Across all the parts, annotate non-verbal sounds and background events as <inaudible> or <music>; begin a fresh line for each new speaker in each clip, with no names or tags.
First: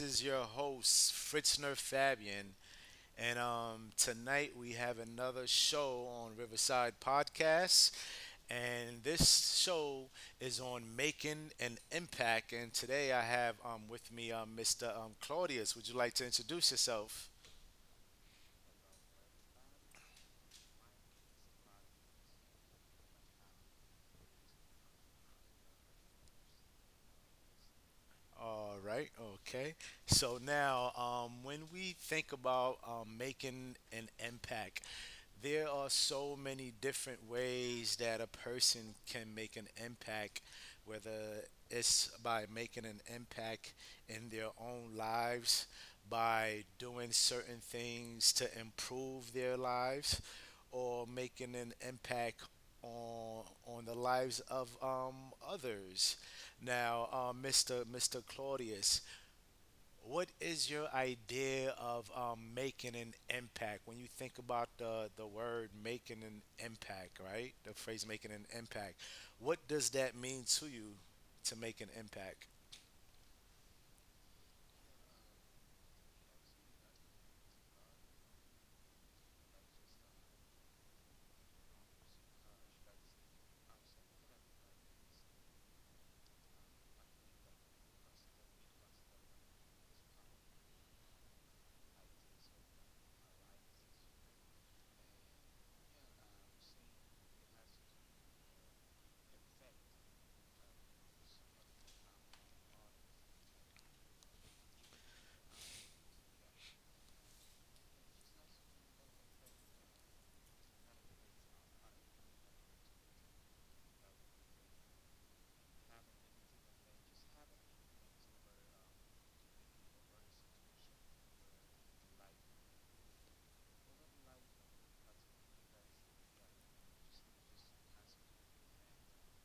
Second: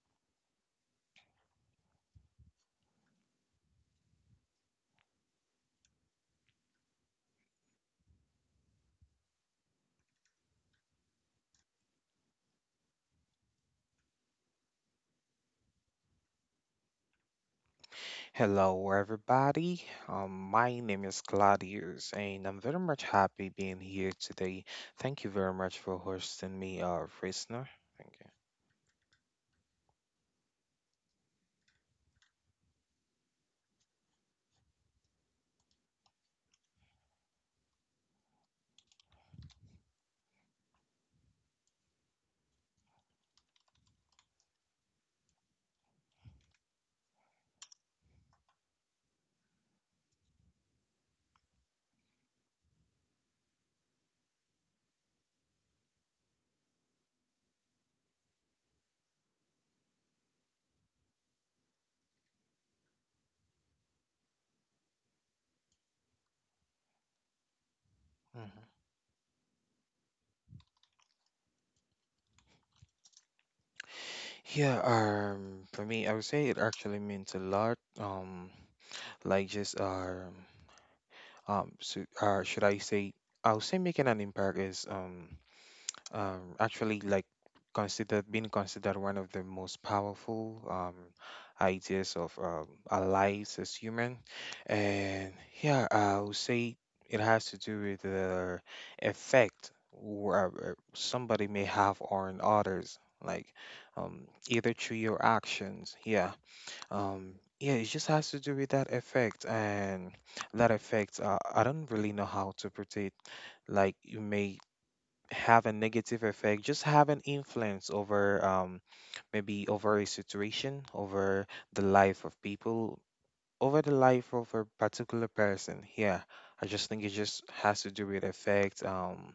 is your host, Fritzner Fabian. And Tonight we have another show on Riverside Podcast. And this show is on making an impact. And today I have with me Mr. Claudius. Would you like to introduce yourself?
Hello, everybody. My name is Gladius, and I'm very much happy being here today. Thank you very much for hosting me, Frisner. Thank
All right, okay. So now, when we think about making an impact, there are so many different ways that a person can make an impact, whether it's by making an impact in their own lives, by doing certain things to improve their lives, or making an impact on the lives of others. Now, Mr. Claudius, what is your idea of making an impact? When you think about the word making an impact, right? The phrase making
you.
an
Mhm.
impact. What does that mean to you to make an impact?
Yeah, for me, I would say it actually means a lot. Like just, so, should I say? I would say making an impact is actually like considered being considered one of the most powerful ideas of our lives as human. And yeah, I would say it has to do with the effect where somebody may have on others, like either through your actions. Yeah. um, yeah, it just has to do with that effect. And that effect, I don't really know how to put it. Like, you may have a negative effect, just have an influence over, maybe over a situation, over the life of people, over the life of a particular person. Yeah, I just think it just has to do with effect.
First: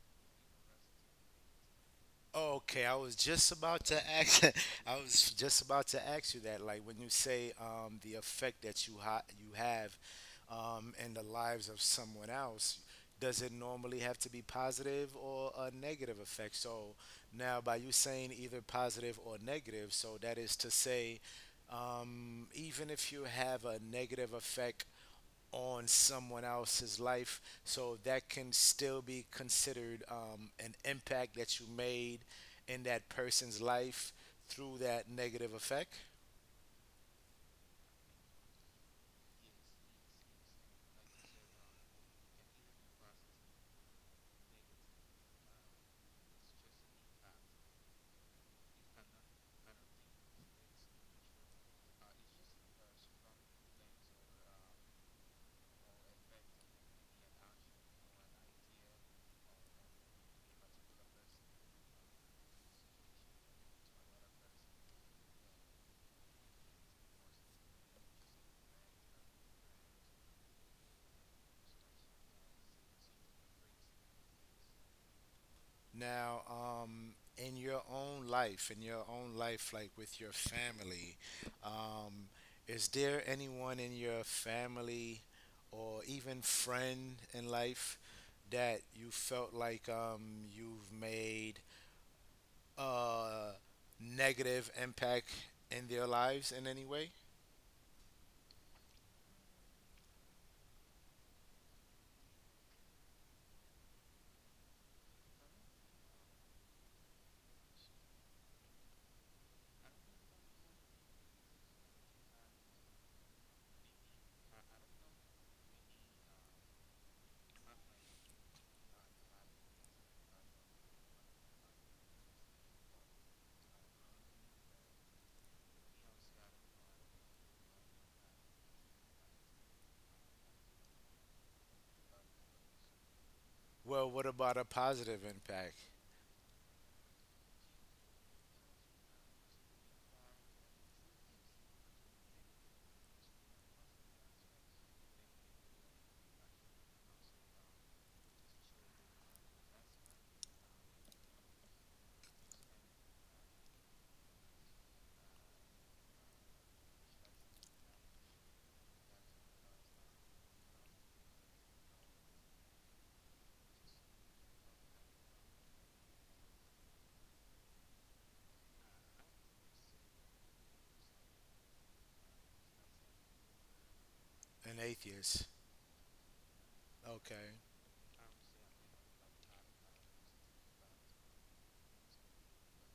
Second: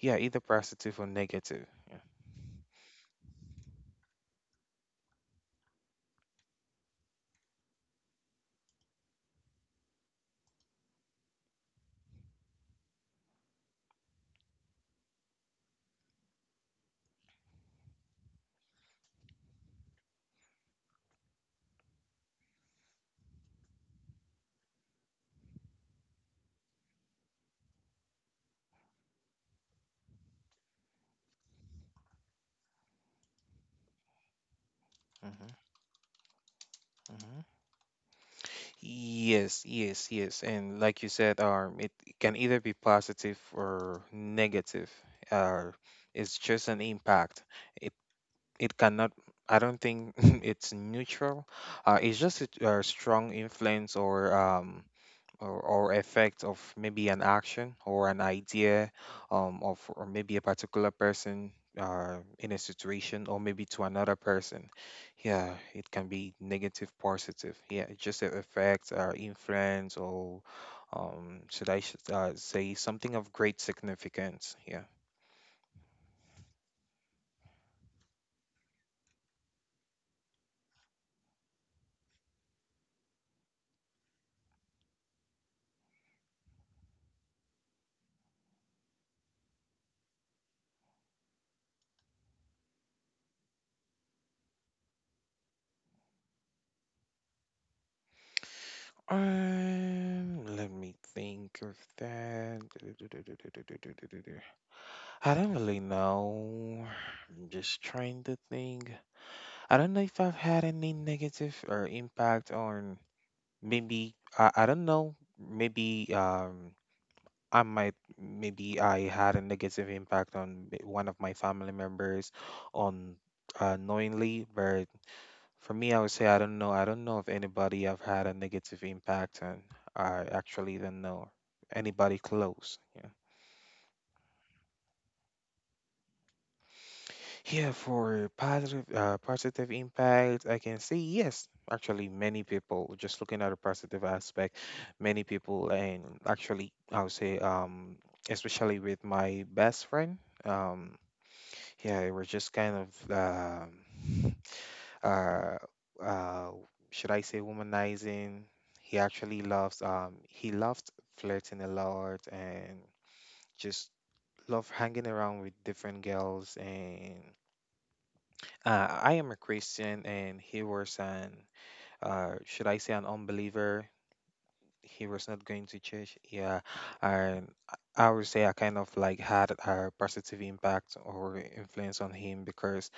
Yeah, either positive or negative. Yeah.
Okay, I was just about to ask. <laughs> I was just about to ask you that. Like when you say the effect that you you have in the lives of someone else, does it normally have to be positive or a negative effect? So now, by you saying either positive or negative, so that is to say, even if you have a negative effect on someone else's life, so that can still be considered an impact that you made in that person's life through that negative
Hmm.
effect.
Hmm. Yes, yes, yes. And like you said, it can either be positive or negative. Uh, it's just an impact. It it cannot, I don't think <laughs> it's neutral. It's just a strong influence, or or effect of maybe an action or an idea, of, or maybe a particular person, in a situation, or maybe to another person. Yeah, it can be negative, positive. Yeah, it just a effect or influence, or should I say, something of great significance. Yeah.
Now, in your own life, in your own life, like with your family, um, is there anyone in your family or even friend in life that you felt like you've made a negative impact in their lives in any way?
Let me think of that. I don't really know. I'm just trying to think. I don't know if I've had any negative or impact on. Maybe I don't know. Maybe, I might, maybe I had a negative impact on, one of my family members, on, knowingly. But for me, I would say I don't know. I don't know if anybody I've had a negative impact on. I actually don't know anybody close. Yeah.
Well, what about a positive impact?
Yeah, for positive, positive impact, I can say yes. Actually, many people, just looking at the positive aspect, many people, and actually, I would say, especially with my best friend, um, yeah, it was just kind of, uh, uh, should I say, womanizing. He actually loves, he loved flirting a lot, and just loved hanging around with different girls. And I am a Christian, and he was an, should I say, an unbeliever.
An
He was not
atheist.
going to church. Yeah. And
Okay.
I would say I kind of like had a positive impact or influence on him, because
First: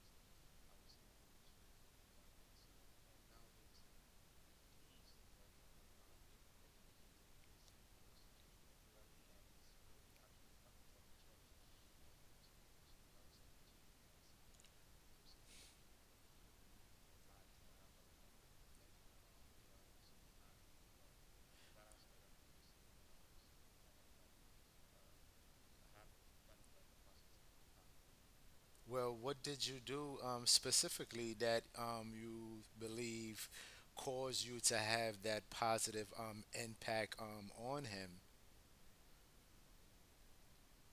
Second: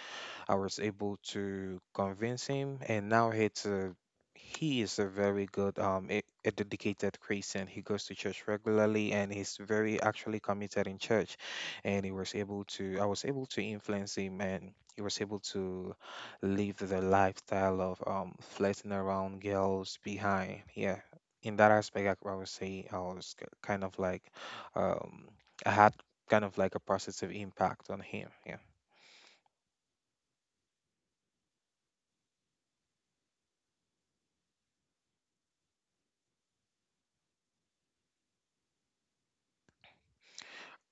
I was able to convince him, and now it's a, he is a very good, a dedicated Christian. He goes to church regularly, and he's very actually committed in church. And he was able to I was able to influence him, and he was able to leave the lifestyle of, flirting around girls behind. Yeah, in that aspect, I would say I was kind of like, um I had kind of like a positive impact on him. Yeah.
Well, what did you do specifically that you believe caused you to have that positive impact on him?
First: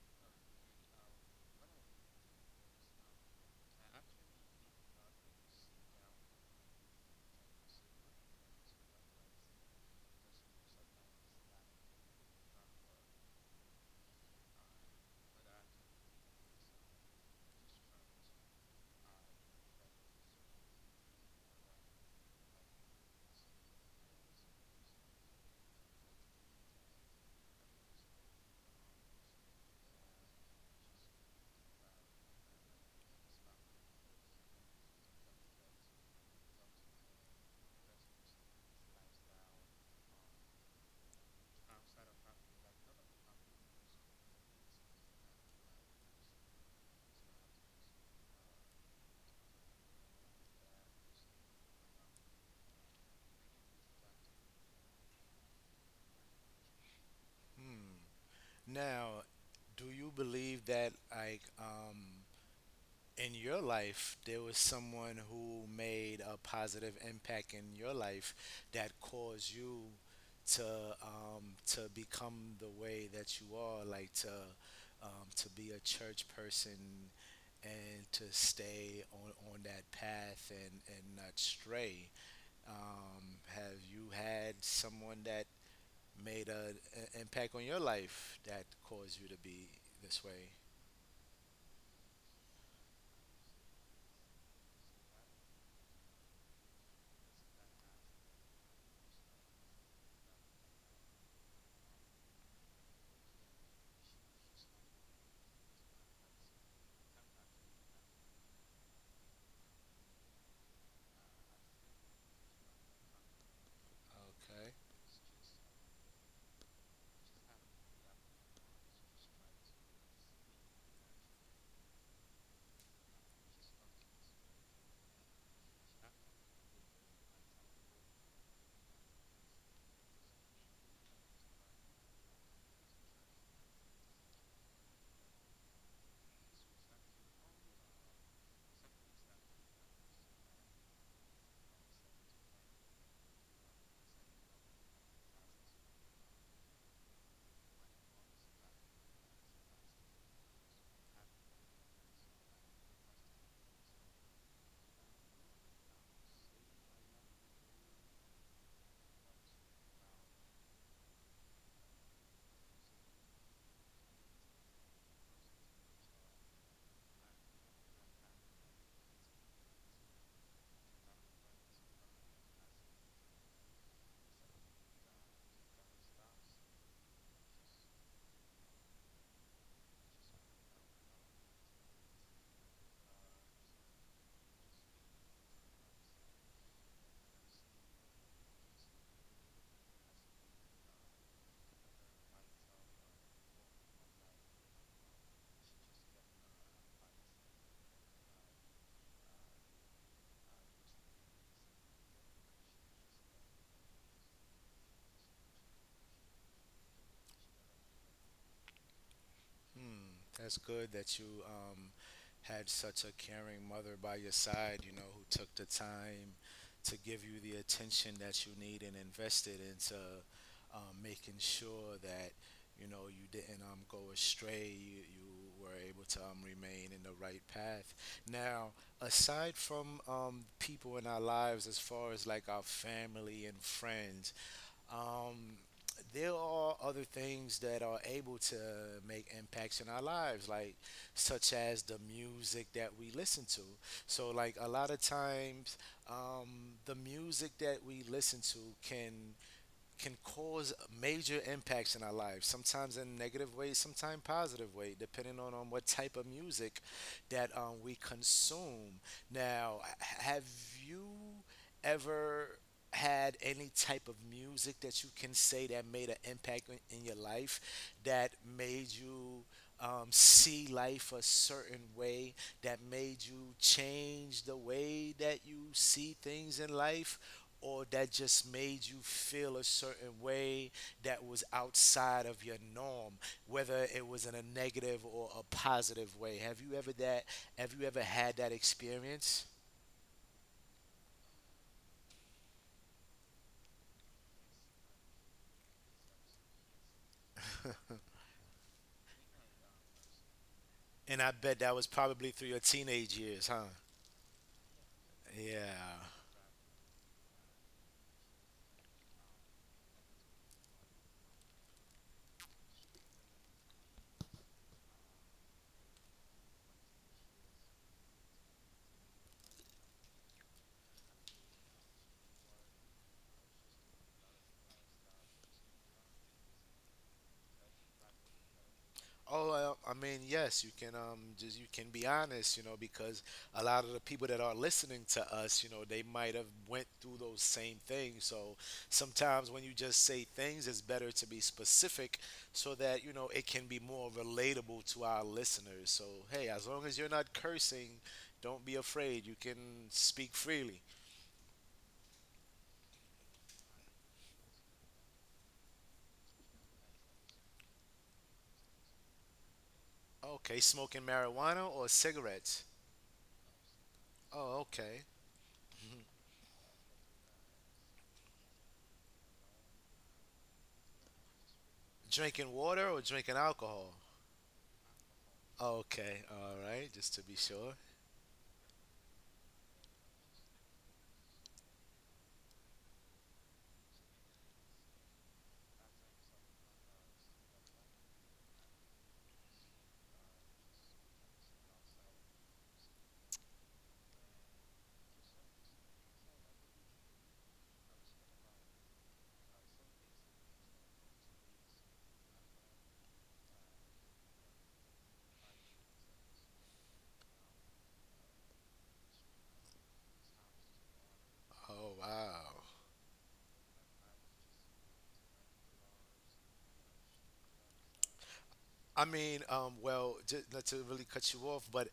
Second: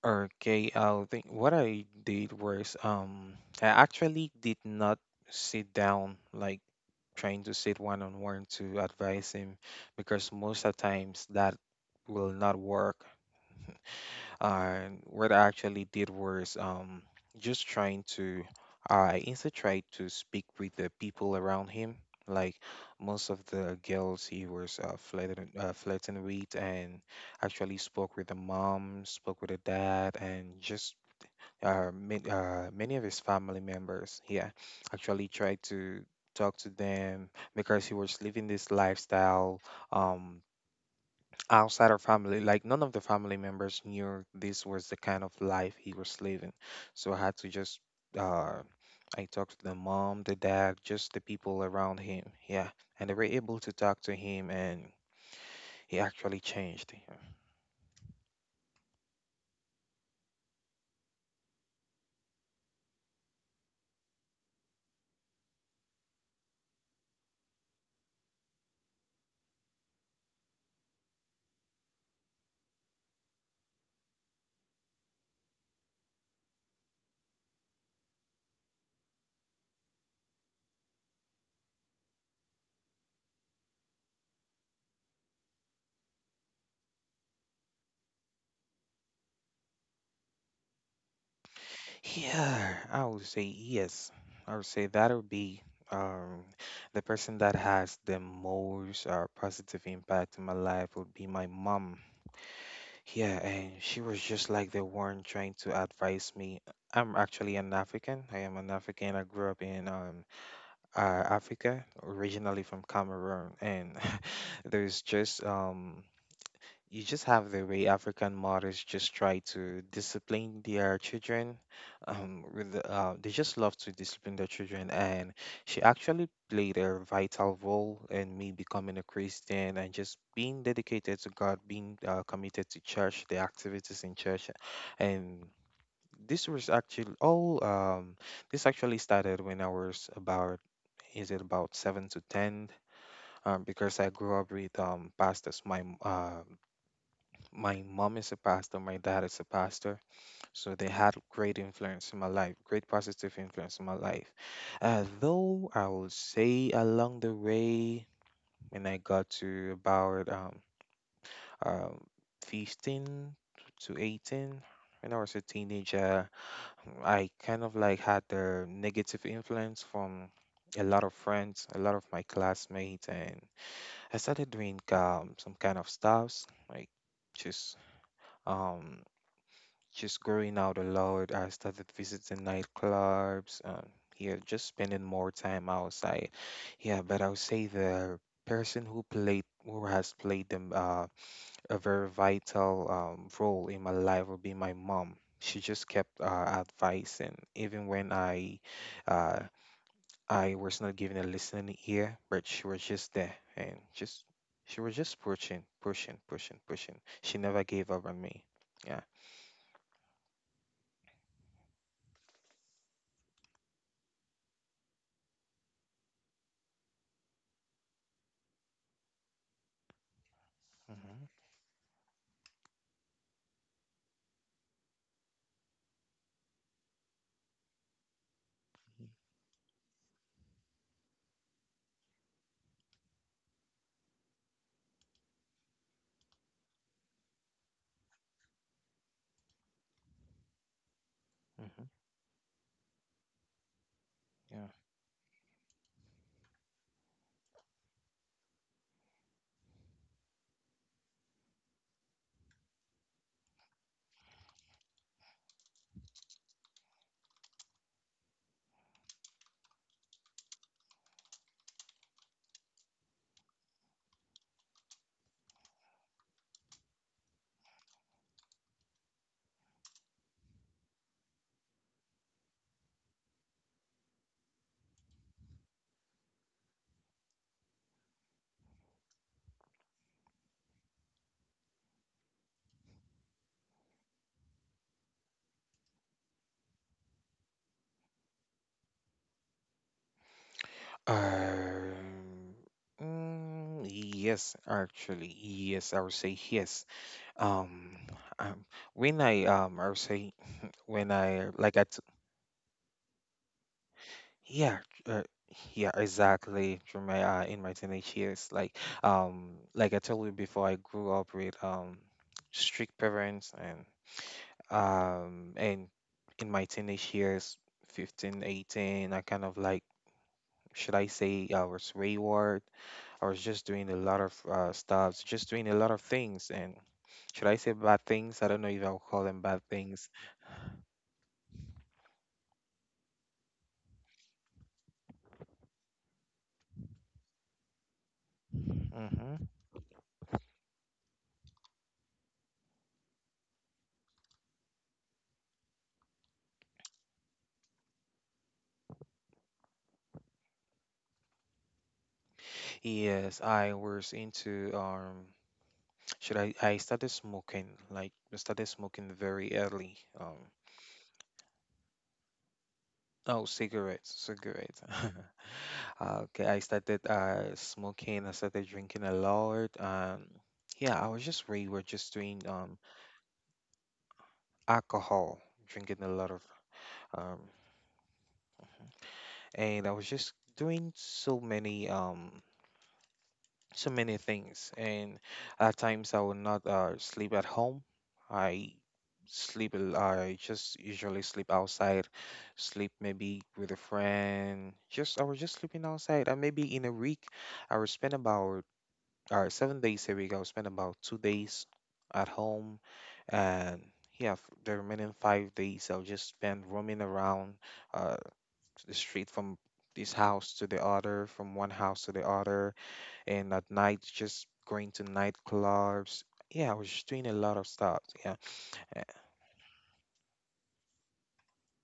Okay, I think what I did was, I actually did not sit down, like trying to sit one on one to advise him, because most of times that will not work. And what I actually did was, just trying to, I instead tried to speak with the people around him. Like most of the girls he was flirting with, and actually spoke with the mom, spoke with the dad, and just, many of his family members. Yeah, actually tried to talk to them, because he was living this lifestyle um, outside of family. Like none of the family members knew this was the kind of life he was living. So I had to just, uh, I talked to the mom, the dad, just the people around him. Yeah, and they were able to talk to him, and he actually changed. Yeah.
Hmm. Now, do you believe that in your life there was someone who made a positive impact in your life that caused you to to become the way that you are, like to be a church person and to stay on that path and not stray? Have you had someone that made an impact on your life that caused you to be this way?
Yeah, I would say yes. I would say that would be, um, the person that has the most, positive impact in my life would be my mom. Yeah, and she was just like the one trying to advise me. I'm actually an African. I am an African. I grew up in uh, Africa, originally from Cameroon, and <laughs>
Okay.
there's just, you just have the way African mothers just try to discipline their children. With the, they just love to discipline their children, and she actually played a vital role in me becoming a Christian and just being dedicated to God, being committed to church, the activities in church. And this was actually all. This actually started when I was about, is it about seven to ten? Because I grew up with pastors. My mom is a pastor, my dad is a pastor, so they had great influence in my life, great positive influence in my life. Though I will say, along the way, when I got to about um 15 to 18, when I was a teenager, I kind of like had the negative influence from a lot of friends, a lot of my classmates. And I started doing some kind of stuffs, like just, um just growing out a lot. I started visiting nightclubs. Yeah, just spending more time outside. Yeah, but I would say the person who played who has played them a very vital role in my life would be my mom. She just kept advising, even when uh, I was not given a listening ear, but she was just there, and just she was just pushing, pushing, pushing, pushing. She never gave up on me. Yeah.
Hmm, that's good that you had such a caring mother by your side, you know, who took the time to give you the attention that you need and invested into making sure that, you know, you didn't go astray. You were able to remain in the right path. Now, aside from people in our lives, as far as like our family and friends, um, there are other things that are able to make impacts in our lives, like such as
Hmm.
the music that we listen to. So, like a
Yeah.
lot of times, the music that we listen to can cause major impacts in our lives. Sometimes in negative ways, sometimes positive way, depending on what type of music that we consume. Now, have you ever had any type of music that you can say that made an impact in your life that made you see life a certain way, that made you change the way that you see things in life, or that just made you feel a certain way that was outside of your norm, whether it was in a negative or a positive way? Have you ever that have you ever had that experience?
Um, yes, actually, yes, I would say yes. Um, um, when I would say, when
And I
I,
bet that
like,
was
at,
probably through your teenage years, huh?
yeah, uh, yeah,
Yeah.
exactly. Through my, in my teenage years, like, like I told you before, I grew up with strict parents, and and in my teenage years, 15, 18, I kind of like, should I say, I was wayward. I was just doing a lot of stuff, just doing a lot of things. And should I say bad things? I don't know if I'll call them bad
Oh, I
things.
mean, yes, you can just you can be honest, you know, because a lot of the people that are listening to us, you know, they might have went through those same things. So
Hmm.
sometimes when you just say things, it's better to be specific so that, you know, it can be more relatable to our listeners. So, hey, as long as you're not cursing, don't be afraid. You can speak freely.
Yes, I was into, should I? I started smoking. Like, I started smoking very early.
Okay, smoking marijuana or cigarettes?
Oh, cigarettes,
Oh,
cigarettes.
okay.
<laughs> Okay, I started smoking. I started drinking a lot. Yeah, I was just, we were just doing,
Drinking water or drinking alcohol?
alcohol, drinking a
Okay,
lot of,
all right, just to be
um
sure.
and I was just doing so many, so many things, and at times I would not sleep at home. I I just usually sleep outside, sleep maybe with a friend. Just, I was just sleeping outside. And maybe in a week, I would spend about, 7 days a week, I would spend about 2 days at home, and, yeah, the remaining 5 days I'll just spend roaming around, uh, straight from this house to the other, from one
Oh,
house to the
wow.
other, and at night just going to nightclubs. Yeah, I was just doing a lot of stuff. Yeah.
I
Uh,
mean, well, not to really cut you off, but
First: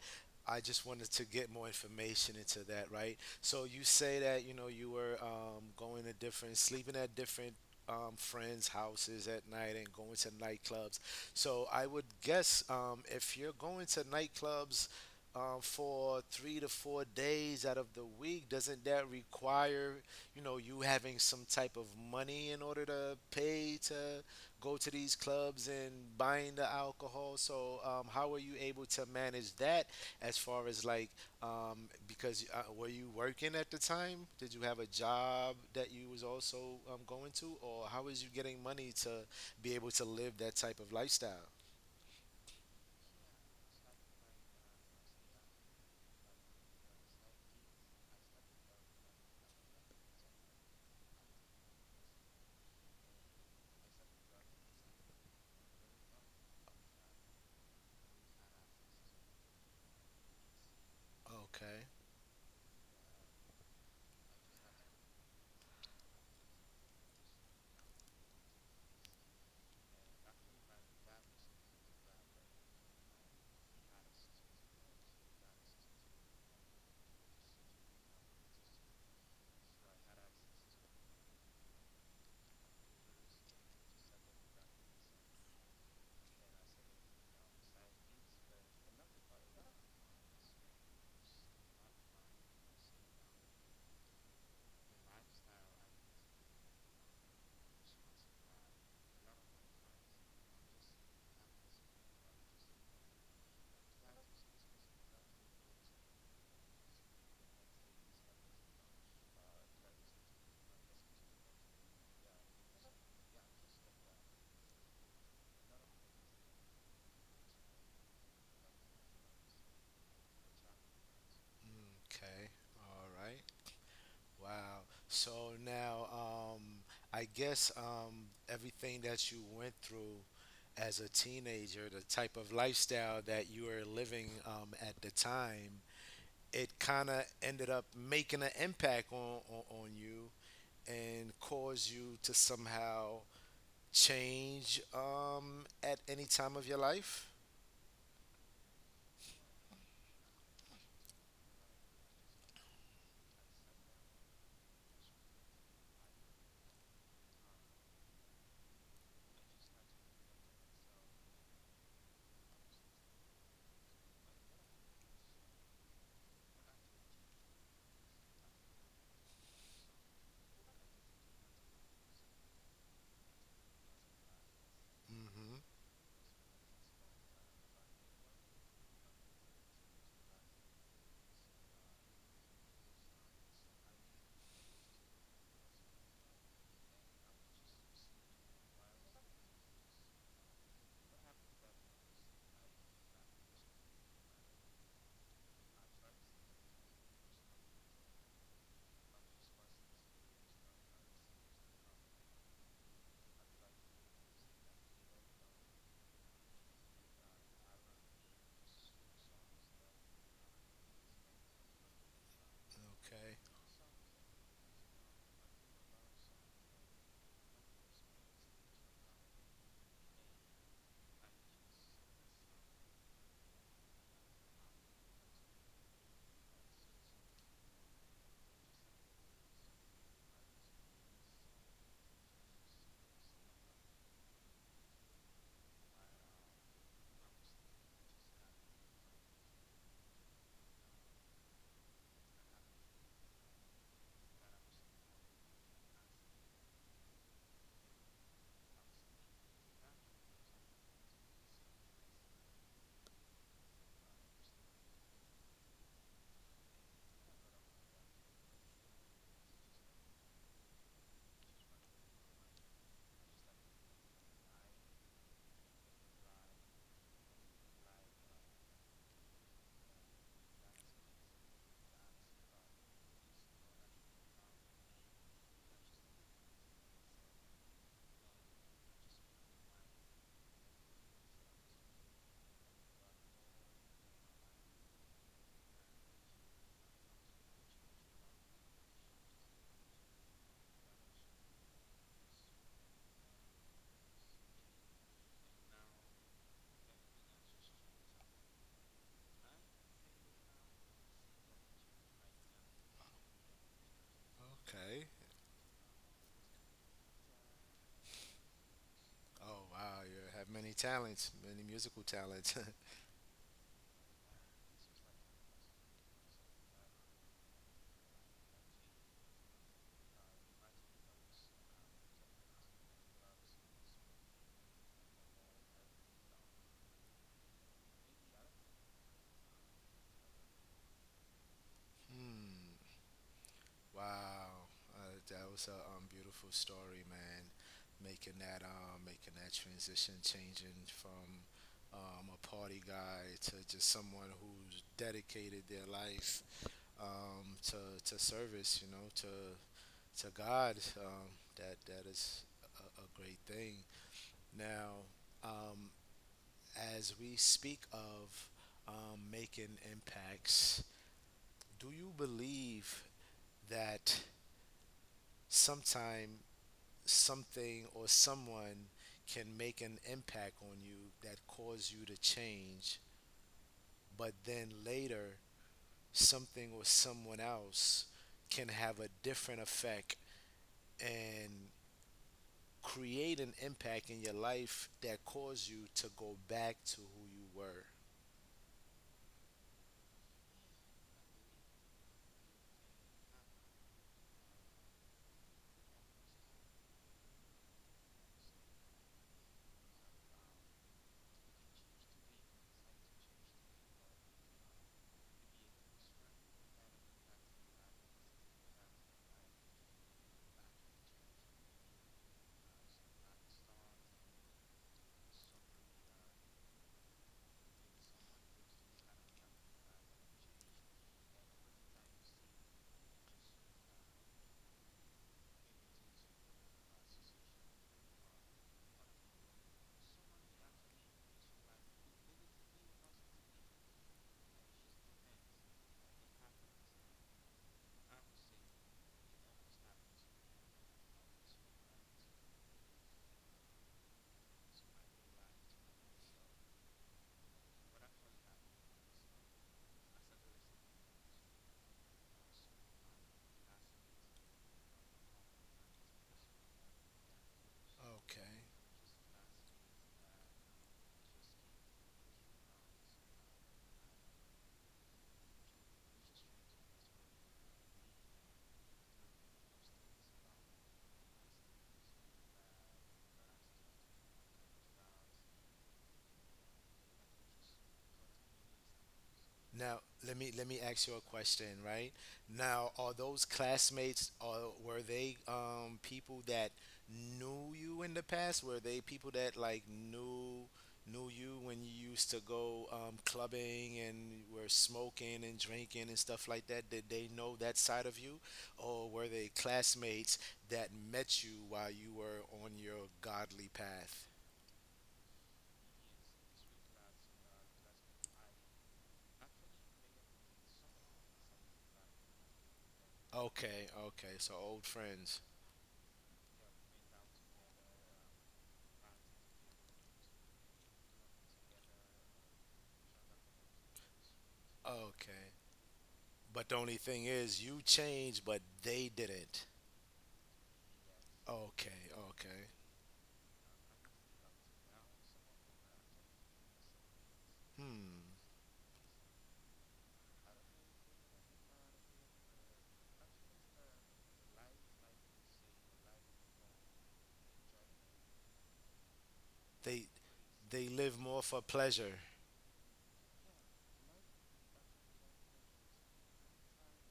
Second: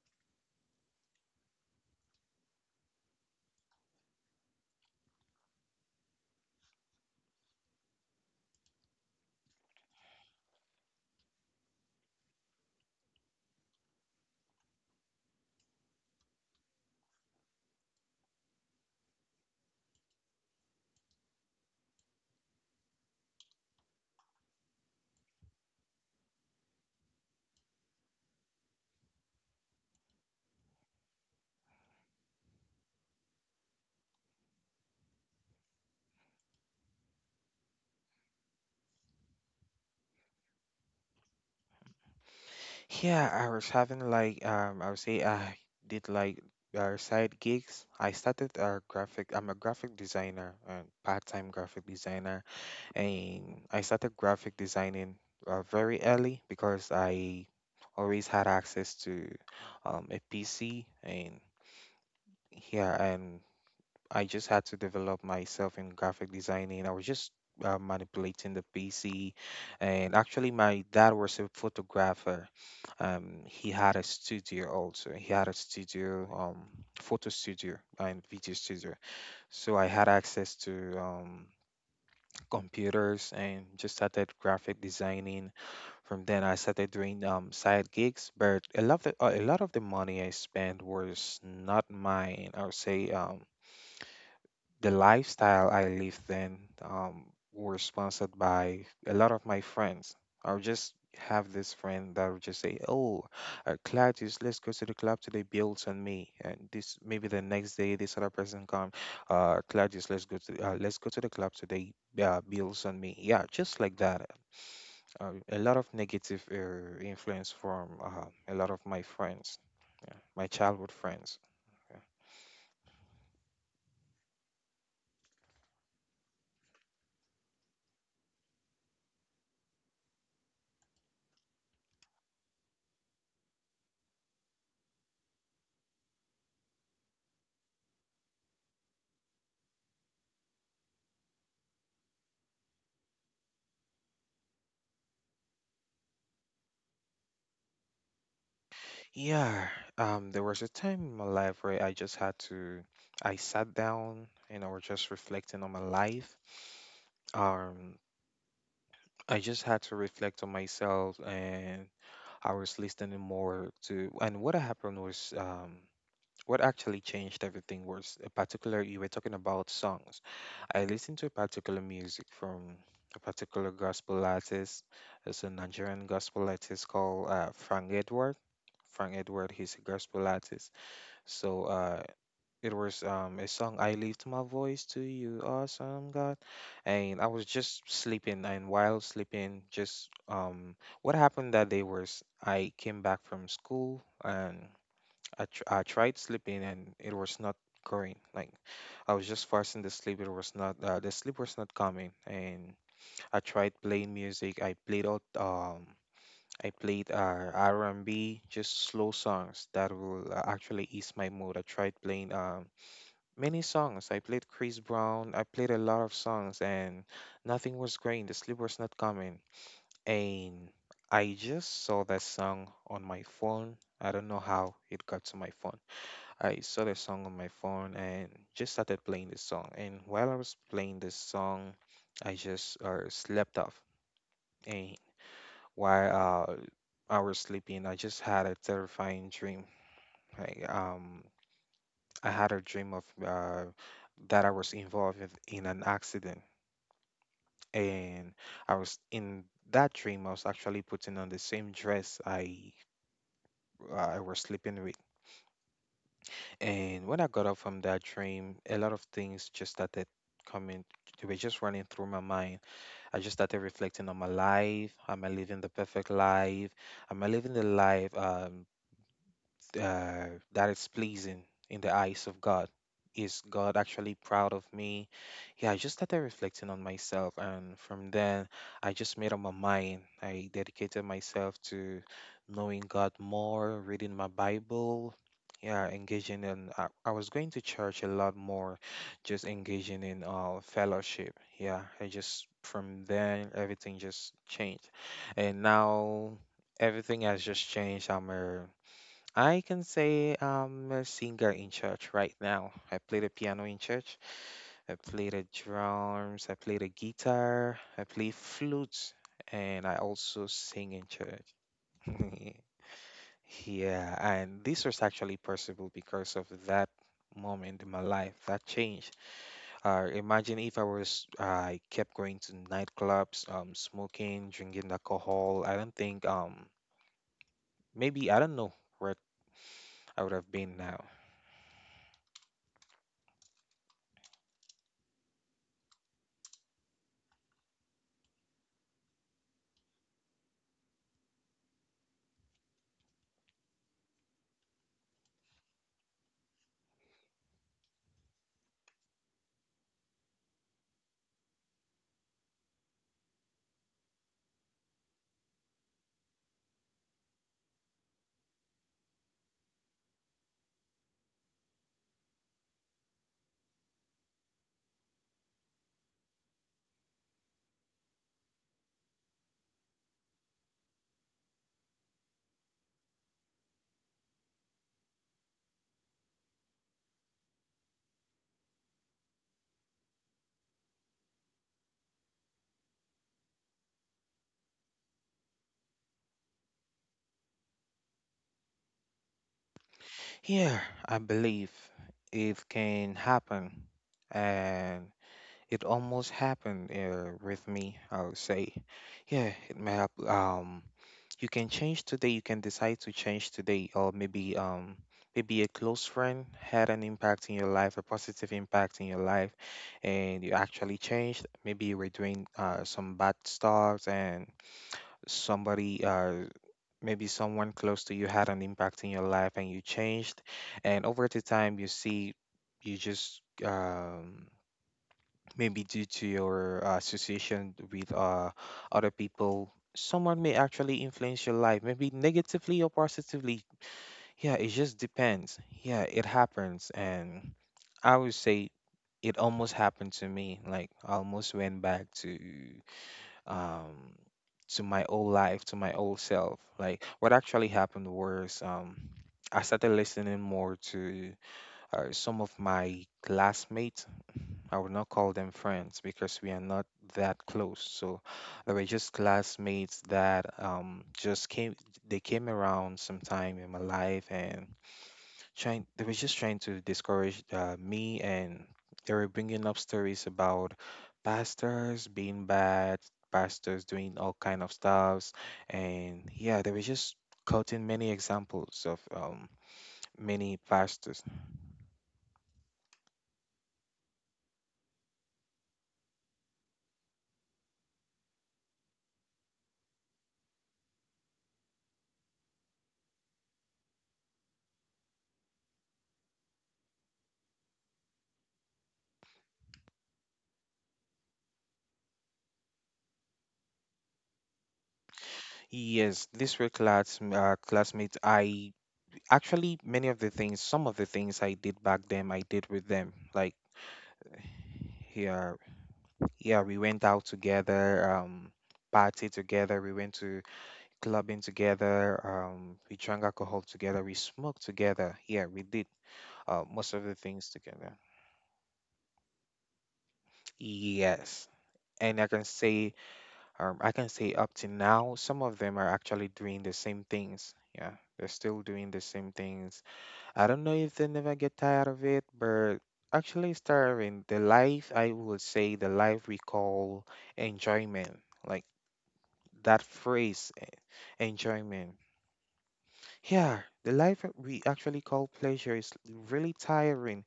I just wanted to get more information into that, right? So you say that, you know, you were going to different, sleeping at different friends' houses at night and going to nightclubs. So I would guess if you're going to nightclubs for three to four days out of the week, doesn't that require, you know, you having some type of money in order to pay to go to these clubs and buying the alcohol? So, how are you able to manage that as far as like, because were you working at the time? Did you have a job that you was also going to, or how is you getting money to be able to live that type of lifestyle?
yeah, I was having like, I would say I did like side gigs. I started a graphic. I'm a graphic designer, a part-time graphic designer, and I started graphic designing very early, because I always had access to a PC, and,
Okay,
yeah, and I just had to develop myself in graphic designing. I was just manipulating the PC, and actually, my dad was a photographer. He had a studio also. He had a studio, photo studio and video studio. So I had access to computers, and just started graphic designing. From then, I started doing side gigs, but a lot of the money I spent was not mine, I would say. The lifestyle I lived in, were sponsored by a lot of my friends. I'll just have this friend that would just say, "Oh, Claudius, let's go to the club today. Builds on me." And this, maybe the next day, this other person come, Claudius, let's go to, the club today. Builds on me. Yeah, just like that. A lot of negative influence from a lot of my friends, my childhood friends. Yeah.
okay, all right. Wow. So now, I guess everything that you went through as a teenager, the type of lifestyle that you were living at the time, it kind of ended up making an impact on you and caused you to somehow change at any time of your life.
Yeah, there was a time in my life where I just had to, I sat down and I was just reflecting on my life. Um, I just had to reflect on myself, and I was listening more to, and what happened was, what actually changed everything was a particular, you were talking about songs. I listened to a particular music from a particular gospel artist. It's a
Hmm.
Nigerian gospel artist called Frank Edward. Frank Edward. He's a gospel artist. So uh, it was a song, I Lift My Voice to You, Awesome God. And I was just sleeping, and while sleeping, just what happened that day was I came back from school and I tried sleeping, and it was not going. Like, I was just forcing the sleep, it was not, the sleep was not coming. And I tried playing music. I played out. I played R&B, just slow songs that will actually ease my mood. I tried playing many
Okay.
songs. I played Chris Brown. I played a lot of songs, and nothing was going. The sleep was not coming, and I just saw that song on my phone. I don't know how it got to my phone. I saw the song on my phone and just started playing this song. And while I was playing this song, I just slept off. And while I was sleeping, I just had a terrifying dream. I, um, I had a dream of that I was involved in an accident, and I was in that dream. I was actually putting on the same dress I was sleeping with, and when I got up from that dream, a lot of things just started coming. They were just running through my mind. I just started reflecting on my life. Am I living the perfect life? Am I living the life? Uh, that is pleasing in the eyes of God. Is God actually proud of me? Yeah, I just started reflecting on myself, and from then, I just made up my mind. I dedicated myself to knowing God more, reading my Bible, yeah, engaging in. I was going to church a lot more, just engaging in fellowship. Yeah, I just from then everything just changed, and now everything has just changed. I can say I'm a singer in church right now. I play the piano in church. I
Okay.
play the drums. I play the guitar. I play flutes,
Oh,
and I
wow. You
also
have
sing
many
in church.
talents, many musical talents.
<laughs>
<laughs>
Yeah, and this was actually possible because of that moment in my life that changed. Imagine if I kept going to nightclubs, smoking, drinking alcohol. I don't think maybe I don't know where I would have been now.
Hmm. Wow, that was a beautiful story, man. Making that transition, changing from a party guy to just someone who's dedicated their life um, to to service, you know, to God. That that is a great thing. Now, um, as we speak of making impacts, do you believe that sometime something or someone can make an impact on you that cause you to change, but then later something or someone else can have a different effect and create an impact in your life that cause you to go back to who you were?
Yeah, I believe it can happen, and it almost happened with me. I would say, yeah, it may have. You can change today. You can decide to change today, or maybe a close friend had an impact in your life, a positive impact in your life, and you actually changed. Maybe you were doing some bad stuff, and somebody maybe someone close to you had an impact in your life and you changed, and over the time you see you just maybe due to your association with other people, someone may actually influence your life maybe negatively or positively. Yeah, it just depends. Yeah, it happens, and I would say it almost happened to me. Like I almost went back um, to my old life, to my old self. Like what actually happened was I started listening more to some of my classmates. I would not call them friends because we are not that close. So they were
Okay.
just classmates that just came. They came around sometime in my life and trying they were just trying to discourage me, and they were bringing up stories about pastors being bad, pastors doing all kind of stuffs. And yeah, they were just quoting many examples of
Now,
many
let me
pastors.
ask you a question, right? Now, are those classmates, or were they people that knew you in the past? Were they people that like knew you when you used to go clubbing and were smoking and drinking and stuff like that? Did they know that side of you? Or were they classmates that met you while you were on your godly path?
Yes, these were classmates. I actually many of the things, some of the things I did back then I did with them. Like
Okay, okay. So old
here,
friends.
yeah, we went out together, party together. We went to clubbing together. We drank alcohol together. We smoked together. Yeah, we
Okay.
did
But
most
the
of
only
the
thing
things
is,
together.
you changed, but they didn't.
Yes. And
Okay, okay.
I can say up to now, some of them are actually doing the same things. Yeah, they're
Hmm.
still doing the same things. I don't know if they never get tired of it, but actually, starving the life, I would say the life we call enjoyment, like that
They
phrase,
they live more for
enjoyment.
pleasure.
Yeah, the life that we actually call pleasure is really tiring.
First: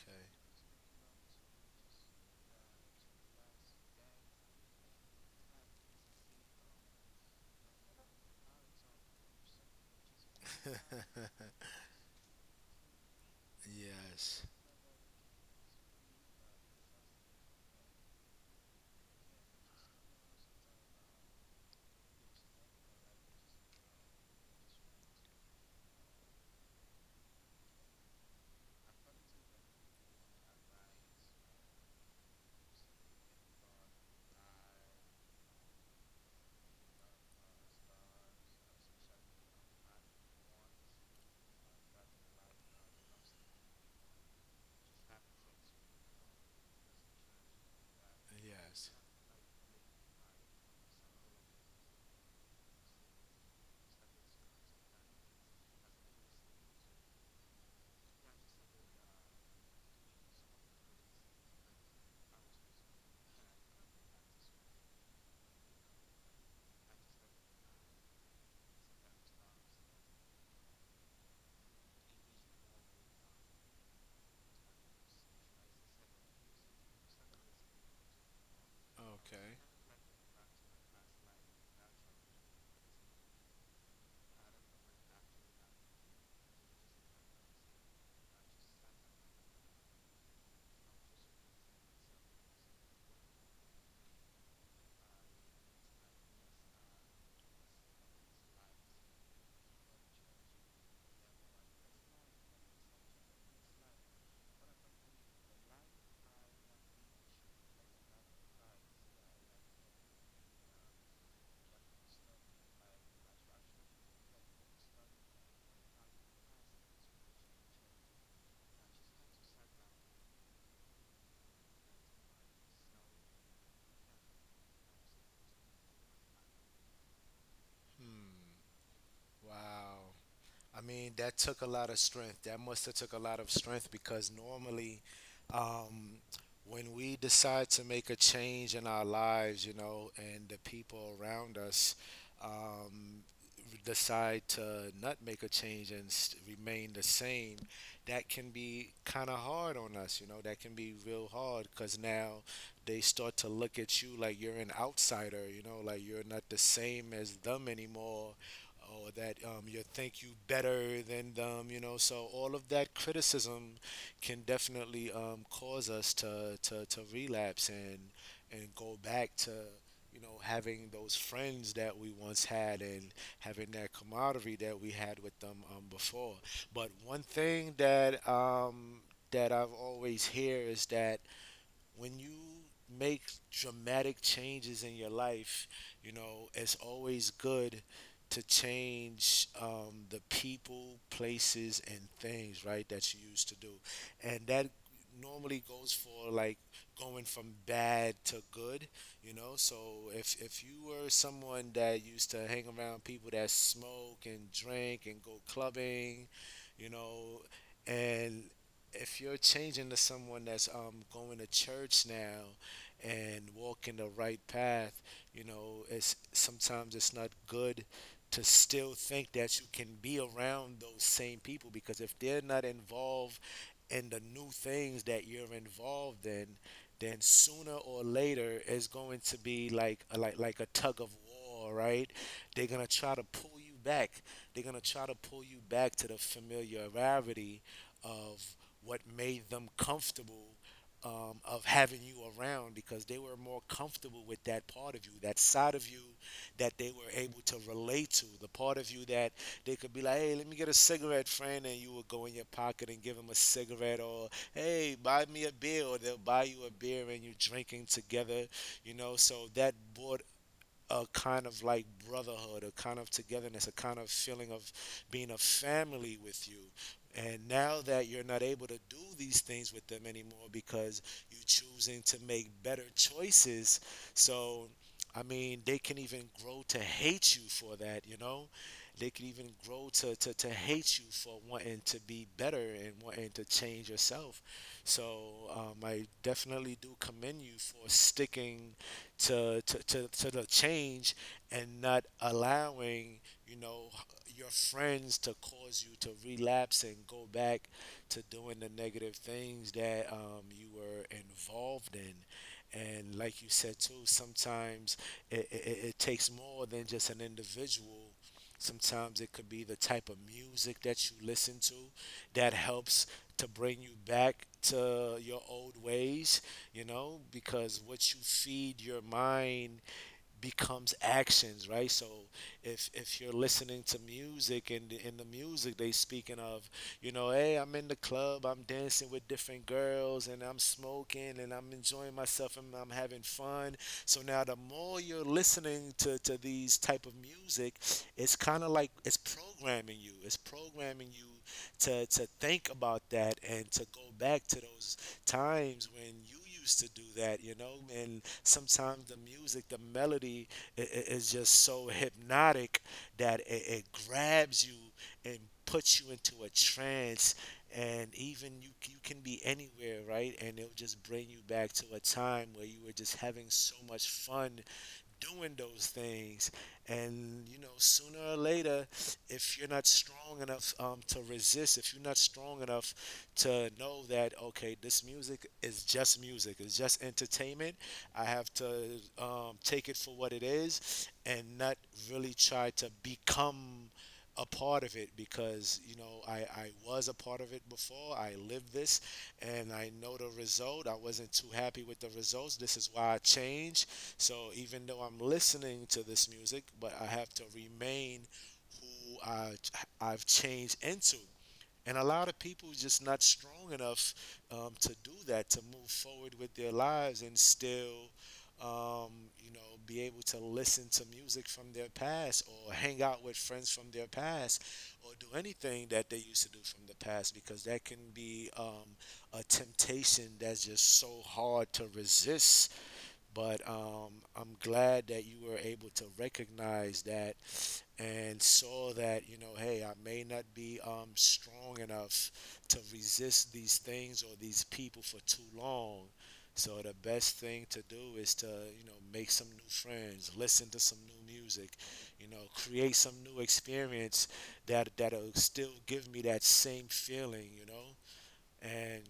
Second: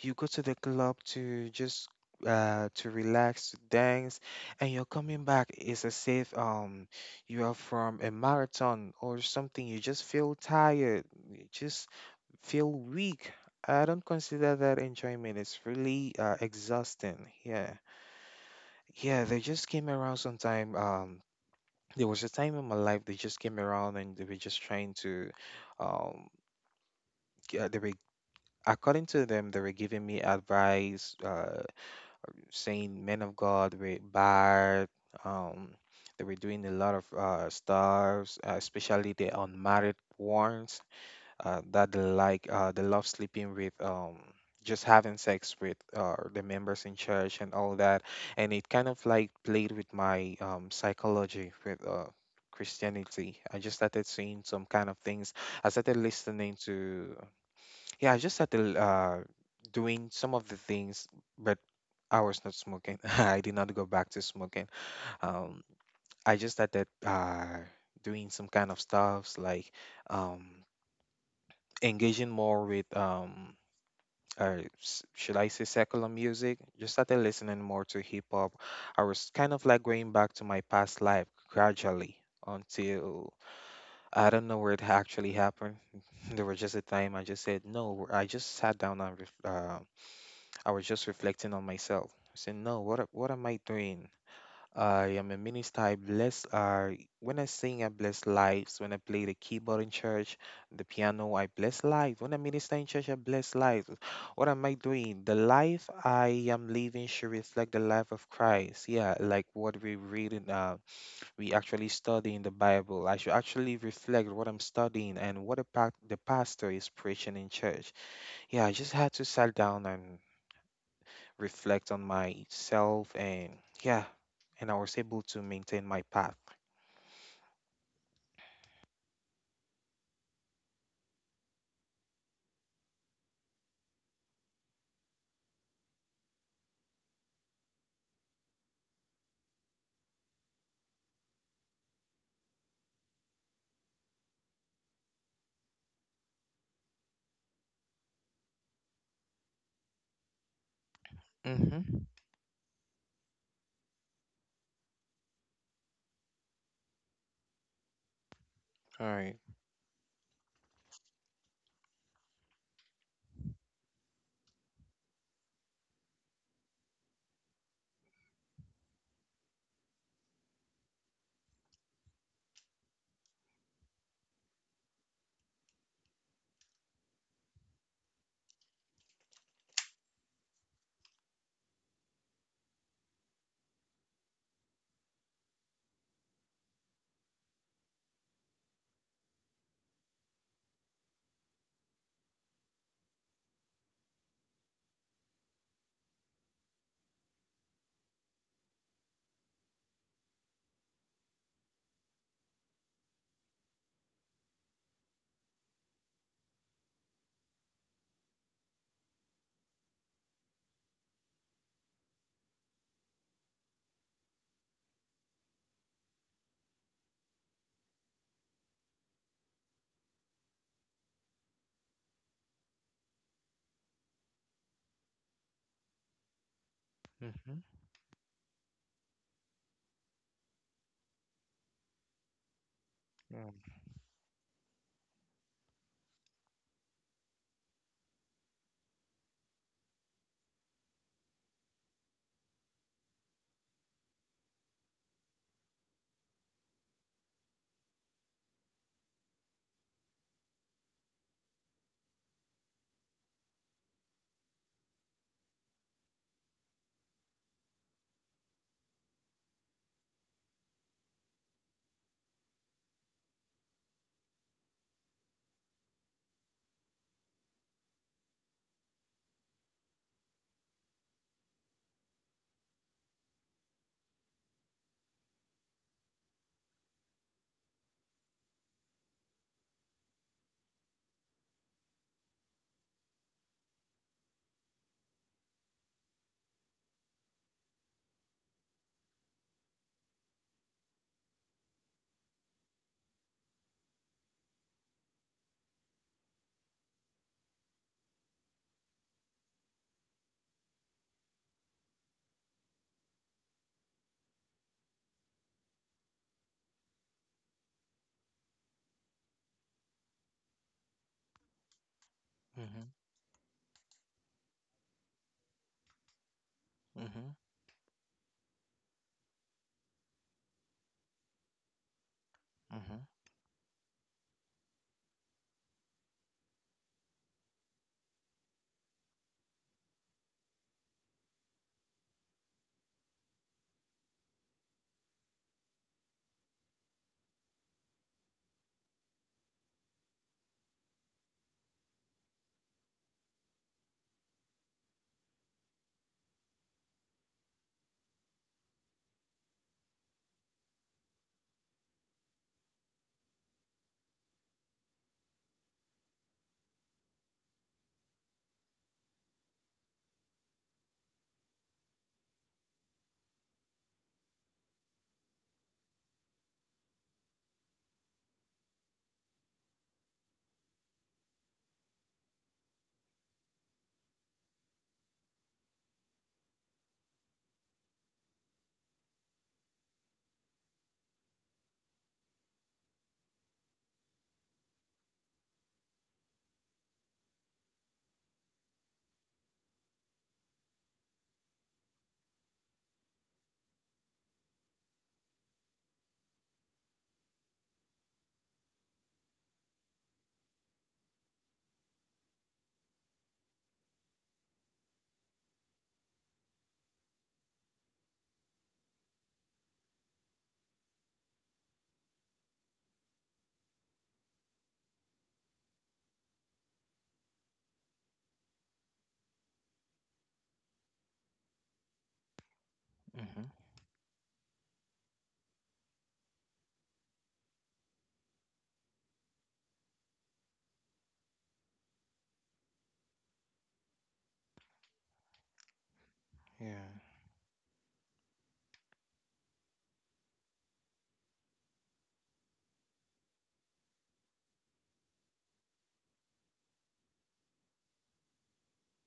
You go to the club to just to relax, to dance, and you're coming back. It's as if you are from a marathon or something. You just feel tired. You
<laughs>
just feel weak. I don't
Yes.
consider that enjoyment. It's really exhausting. Yeah. Yeah, they just came around sometime. There was a time in my life they just came around and they were just trying to um, they were, according to them, they were giving me advice, saying men of God were bad. um they were doing a lot of stuff, especially the unmarried ones, that they like they love sleeping with, just having sex with the members in church and all that. And it kind of like played with my psychology with Christianity. I just started seeing some kind of things. I started listening to, yeah, I just started doing some of the things, but I was not smoking. <laughs> I did not go back to smoking. Um, I just started doing some kind of stuffs like um, engaging more with, should I say, secular music. Just started listening more to hip hop. I was
Okay.
kind of like going back to my past life gradually until I don't know where it actually happened. <laughs> There was just a time I just said no. I just sat down and I was just reflecting on myself. I said, no, what am I doing? I am a minister. I bless. When I sing, I bless lives. When I play the keyboard in church, the piano, I bless lives. When I minister in church, I bless lives. What am I doing? The life I am living should reflect the life of Christ. Yeah, like what we read in, we actually study in the Bible. I should actually reflect what I'm studying and what the pastor is preaching in church. Yeah, I just had to sit down and reflect on myself, and yeah, and I was able to maintain my path.
Hmm. Wow. I mean, that took a lot of strength. That must have took a lot of strength because normally, um, when we decide to make a change in our lives, you know, and the people around us um, decide to not make a change and s remain the same, that can be kind of hard on us. You know, that can be real hard
Mm-hmm.
because now they start to look at you like you're an outsider. You know, like you're not the same as them anymore,
All
or that
right.
you think you better than them, you know. So all of that criticism can definitely cause us to relapse and go back to, you know, having those friends that we once had and having that camaraderie that we had with them before. But one thing that that I've always hear is that when you make dramatic changes in your life, you know, it's always good to change the people, places, and things, right, that you used to do. And that normally goes for like going from bad to good, you know. So if you were someone that used to hang around people that smoke and drink and go clubbing, you know, and if you're changing to someone that's going to church now and walking the right path, you know, it's sometimes it's not good to still think that you can be around those same people, because if they're not involved in the new things that you're involved in, then
Mm-hmm.
sooner or later it's going to be like a, like like a tug of war, right? They're gonna try to
Yeah.
pull you back. They're gonna try to pull you back to the familiarity of what made them comfortable, of having you around because they were more comfortable with that part of you, that side of you that they were able to relate to, the part of you that they could be like, hey, let me get a cigarette, friend, and you would go in your pocket and give them a cigarette, or hey, buy me a beer, or they'll buy you a beer and you're drinking together, you know. So that brought a kind of like brotherhood, a kind of togetherness, a kind of feeling of being a family with you. And now that you're not able to do these things with them anymore because you're choosing to make better choices, so I mean, they can even grow to hate you for that, you know? They can even grow to hate you for wanting to be better and wanting to change yourself. So I definitely do commend you for sticking to the change and not allowing you know your friends to cause you to relapse and go back to doing the negative things that you were involved in. And like you said too, sometimes it takes more than just an individual. Sometimes it could be the type of music that you listen to that
Mm-hmm.
helps to bring you back to your old ways,
Mm-hmm.
because what you feed your mind becomes actions, right? So if
Mm-hmm.
if you're listening to music and in the music they speaking of, hey, I'm in the club, I'm dancing with different girls and I'm smoking and I'm enjoying myself and I'm having fun. So now the more you're listening to these type of music, it's kind of like it's programming you, it's programming you to think about that and to go back to those times when you used to do that. And sometimes the music, the melody is just so hypnotic that it grabs you and puts you into a trance. And even you can be anywhere, right? And it'll just bring you back to a time where you were just having so much fun doing those things. And, sooner or later, if you're not strong enough to resist, if you're not strong enough to know that, okay, this music is just music, it's just entertainment, I have to take it for what it is and not really try to become a part of it. Because I was a part of it before. I lived this and I know the result. I wasn't too happy with the results. This is why I changed. So even though I'm listening to this music, but I have to remain who I've changed into. And a lot of people just not strong enough to do that, to move forward with their lives and still, um, you know, be able to listen to music from their past or hang out with friends from their past or do anything that they used to do from the past because that can be a temptation that's just so hard to resist.
Mm-hmm.
But I'm glad that you were able to recognize that and saw that, hey, I may not be strong enough to resist these things or these people for too long. So
Yeah.
the best thing to do is to make some new friends, listen to some new music, create some new experience that that'll still give me that same feeling, you know. And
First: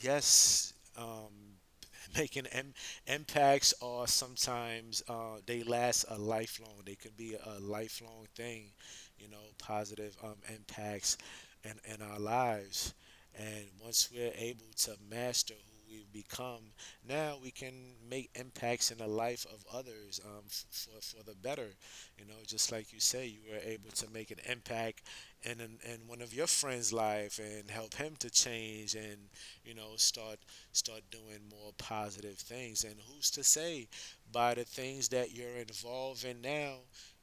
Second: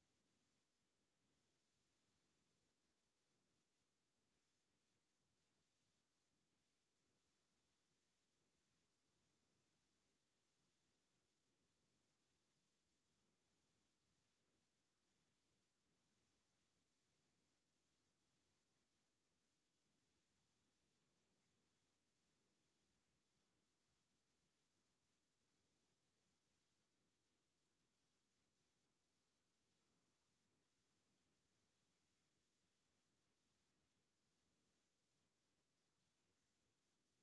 yes, <laughs> making im- impacts are sometimes they last a lifelong. They can be a lifelong thing, positive impacts in our lives. And once we're able to master who we've become, now we can make impacts in the life of others, for the better. You know, just like you say, you were able to make an impact in one of your friend's life and help him to change and, you know, start start doing more positive things. And who's to say by the things that you're involved in now,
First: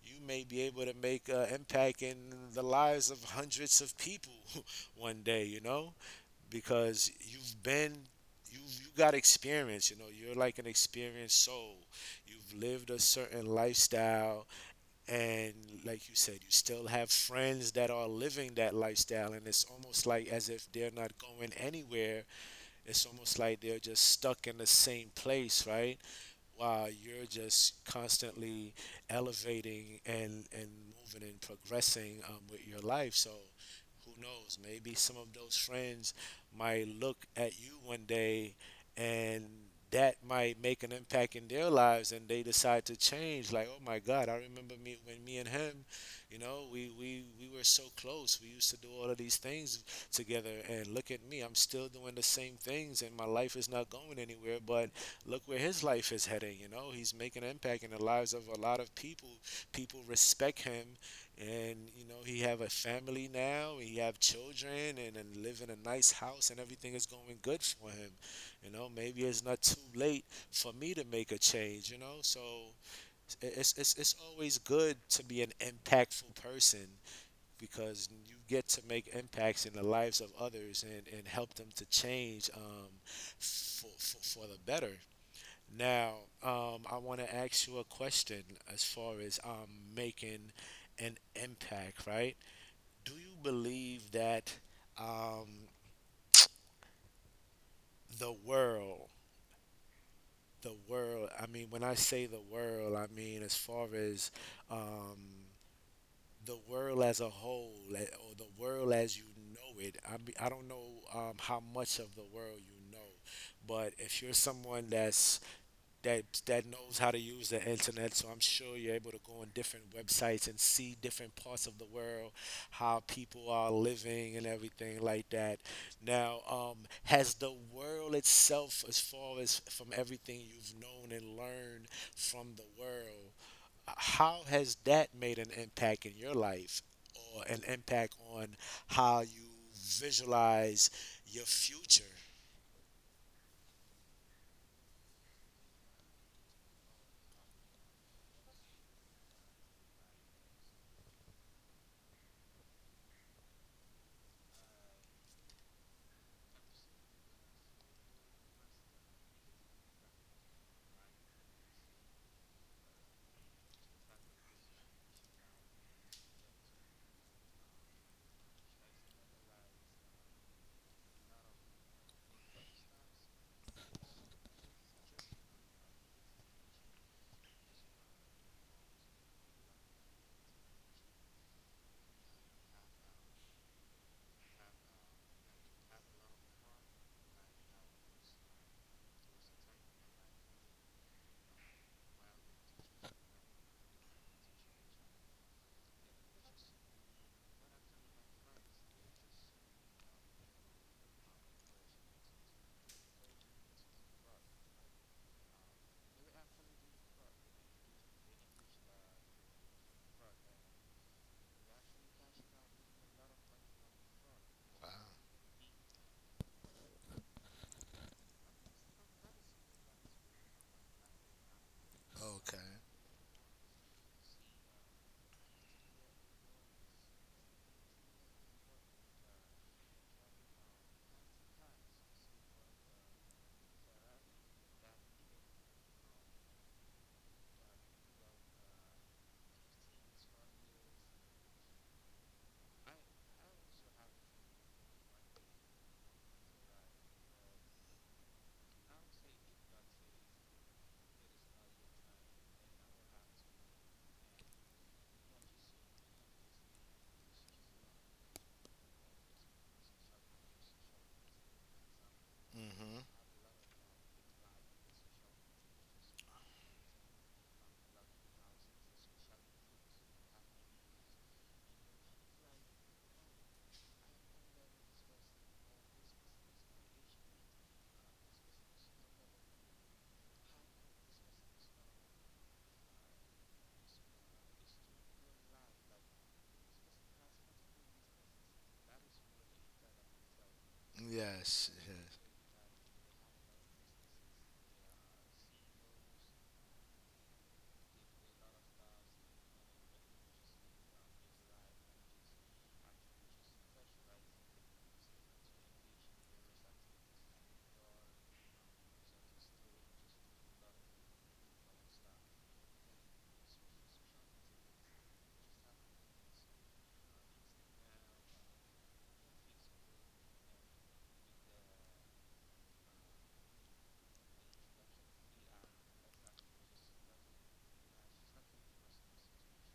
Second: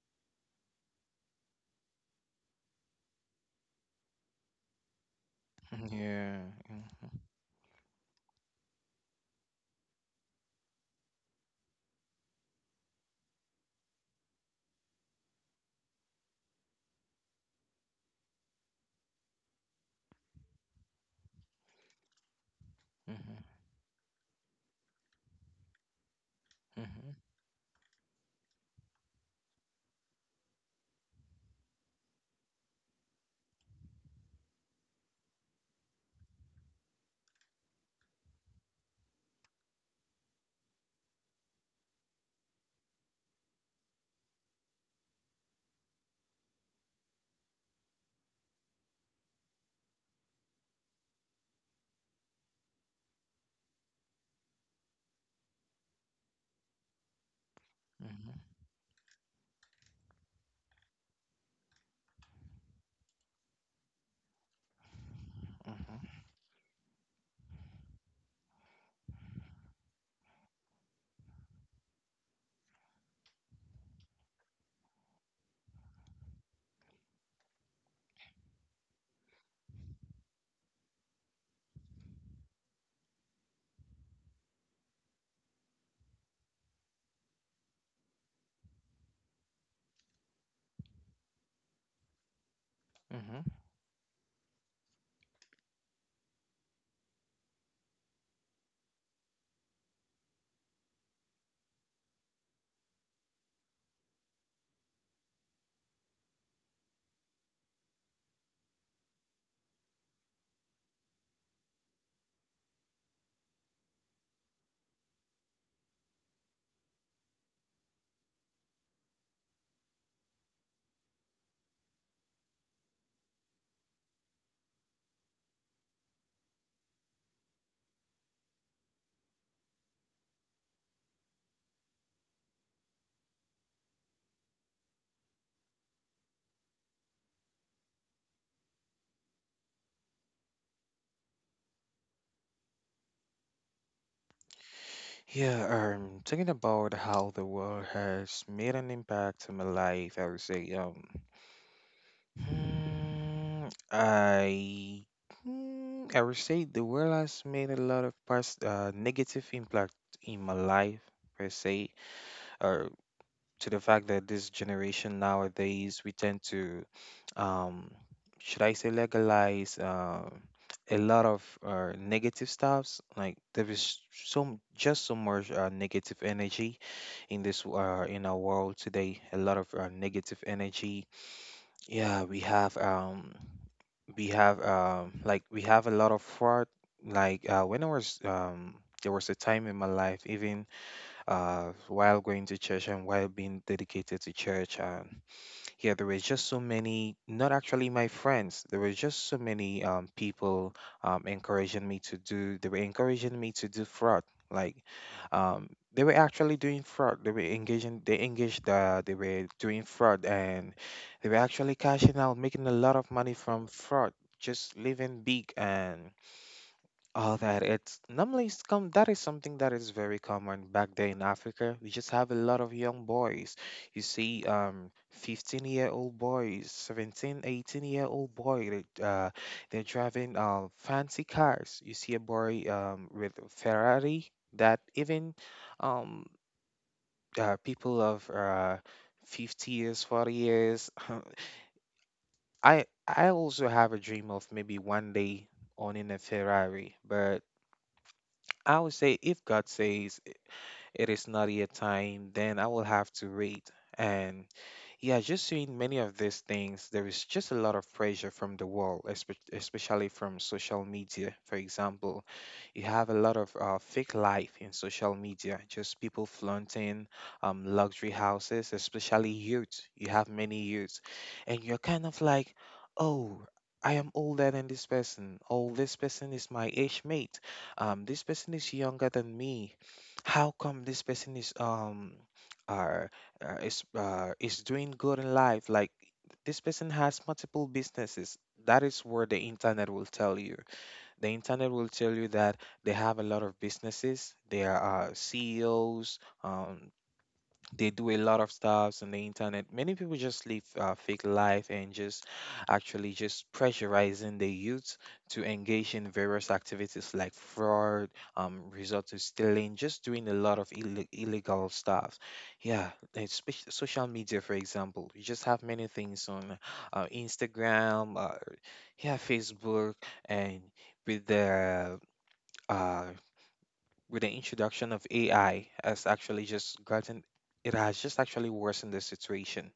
you may be able to make an impact in the lives of hundreds of people <laughs> one day, you
Mhm.
know,
Yeah.
because
Mm-hmm.
you've been. You got experience, you know. You're like an experienced soul. You've lived a certain lifestyle, and like you said, you still have friends that are living that lifestyle, and it's almost like as if they're not going anywhere. It's
Mm-hmm.
almost like they're just stuck in the same place, right? While you're just constantly elevating and moving and progressing with your life. So who knows? Maybe some of those friends might look at you one day and that might make an impact in their lives and they decide to change, like, oh my God, I remember me when me and him, we were so close, we used to do all of these things together and look at me, I'm still doing the same things and my life is not going anywhere, but look where his life is heading. You know, he's making an impact in the lives of
Mm-hmm.
a lot of people. People respect him, and you know, he have a family now. He have children, and live in a nice
Mm-hmm.
house, and everything is going good for him. You know, maybe it's not too late for me to make a change. You know, so it's always good to be an impactful person, because you get to make impacts in the lives of others and help them to change, for the better. Now, I want to ask you a question as far as making an impact, right? Do you
Mm-hmm.
believe that um, <tsk> the world, the world, I mean, when I say the world, I mean as far as um, the world as a whole, or the world as you know it? I mean, I don't know how much of the world you know, but if you're someone that knows how to use the internet. So I'm sure you're able to go on different websites and see different parts of the world, how people are living and everything like that. Now, has the world itself, as far as from everything you've known and learned from the world, how has that made an impact in your life or an impact on how you visualize your future?
Yeah, thinking about how the world has made an impact on my life, I would say, Hmm, I I would say the world has made a lot of past negative impact in my life per se, or to the fact that this generation nowadays we tend to, um, should I say legalize a lot of negative stuffs. Like there is just so much negative energy in this in our world today. A lot of negative energy. Yeah, we have like we have a lot of fraud, like when I was, there was a time in my life, even while going to church and while being dedicated to church, and yeah, there was just so many, not actually my friends, there were just so many people, encouraging me to do they were encouraging me to do fraud. Like um, they were actually doing fraud. They engaged, they were doing fraud, and they were actually cashing out making a lot of money from fraud, just
Wow.
living big. And oh, that it's normally it's come. That is something that is very common back there in Africa. We just have a lot
Okay.
of young boys. You see, 15-year-old boys, 1718 year old boy. They, they're driving fancy cars. You see a boy with a Ferrari that even um, people of 50 years, 40 years. <laughs> I also have a dream of maybe one day owning a Ferrari, but. I would say if God says it is not yet time, then I will have to wait, and yeah, just seeing many of these things, there is just a lot of pressure from the world, especially from social media. For example, you have a lot of fake life in social media, just people flaunting luxury houses, especially youth. You have many youths, and you're kind of like, oh, I am older than this person. Oh, this person is my age mate. This person is younger than me. How come this person is um? uh, is doing good in life, like this person has multiple businesses that is where the internet will tell you The
Yeah.
internet will tell you that they have a lot of businesses, they are ceos, they do a lot of stuffs on the internet. Many people just live fake life and just actually just pressurizing the youth to engage in various activities like fraud, resort to stealing, just doing a lot of illegal stuff. Yeah, and social media, for example, you just have many things on Instagram, yeah, Facebook, and with the uh, with the introduction of AI has actually just gotten it has just actually worsened the situation.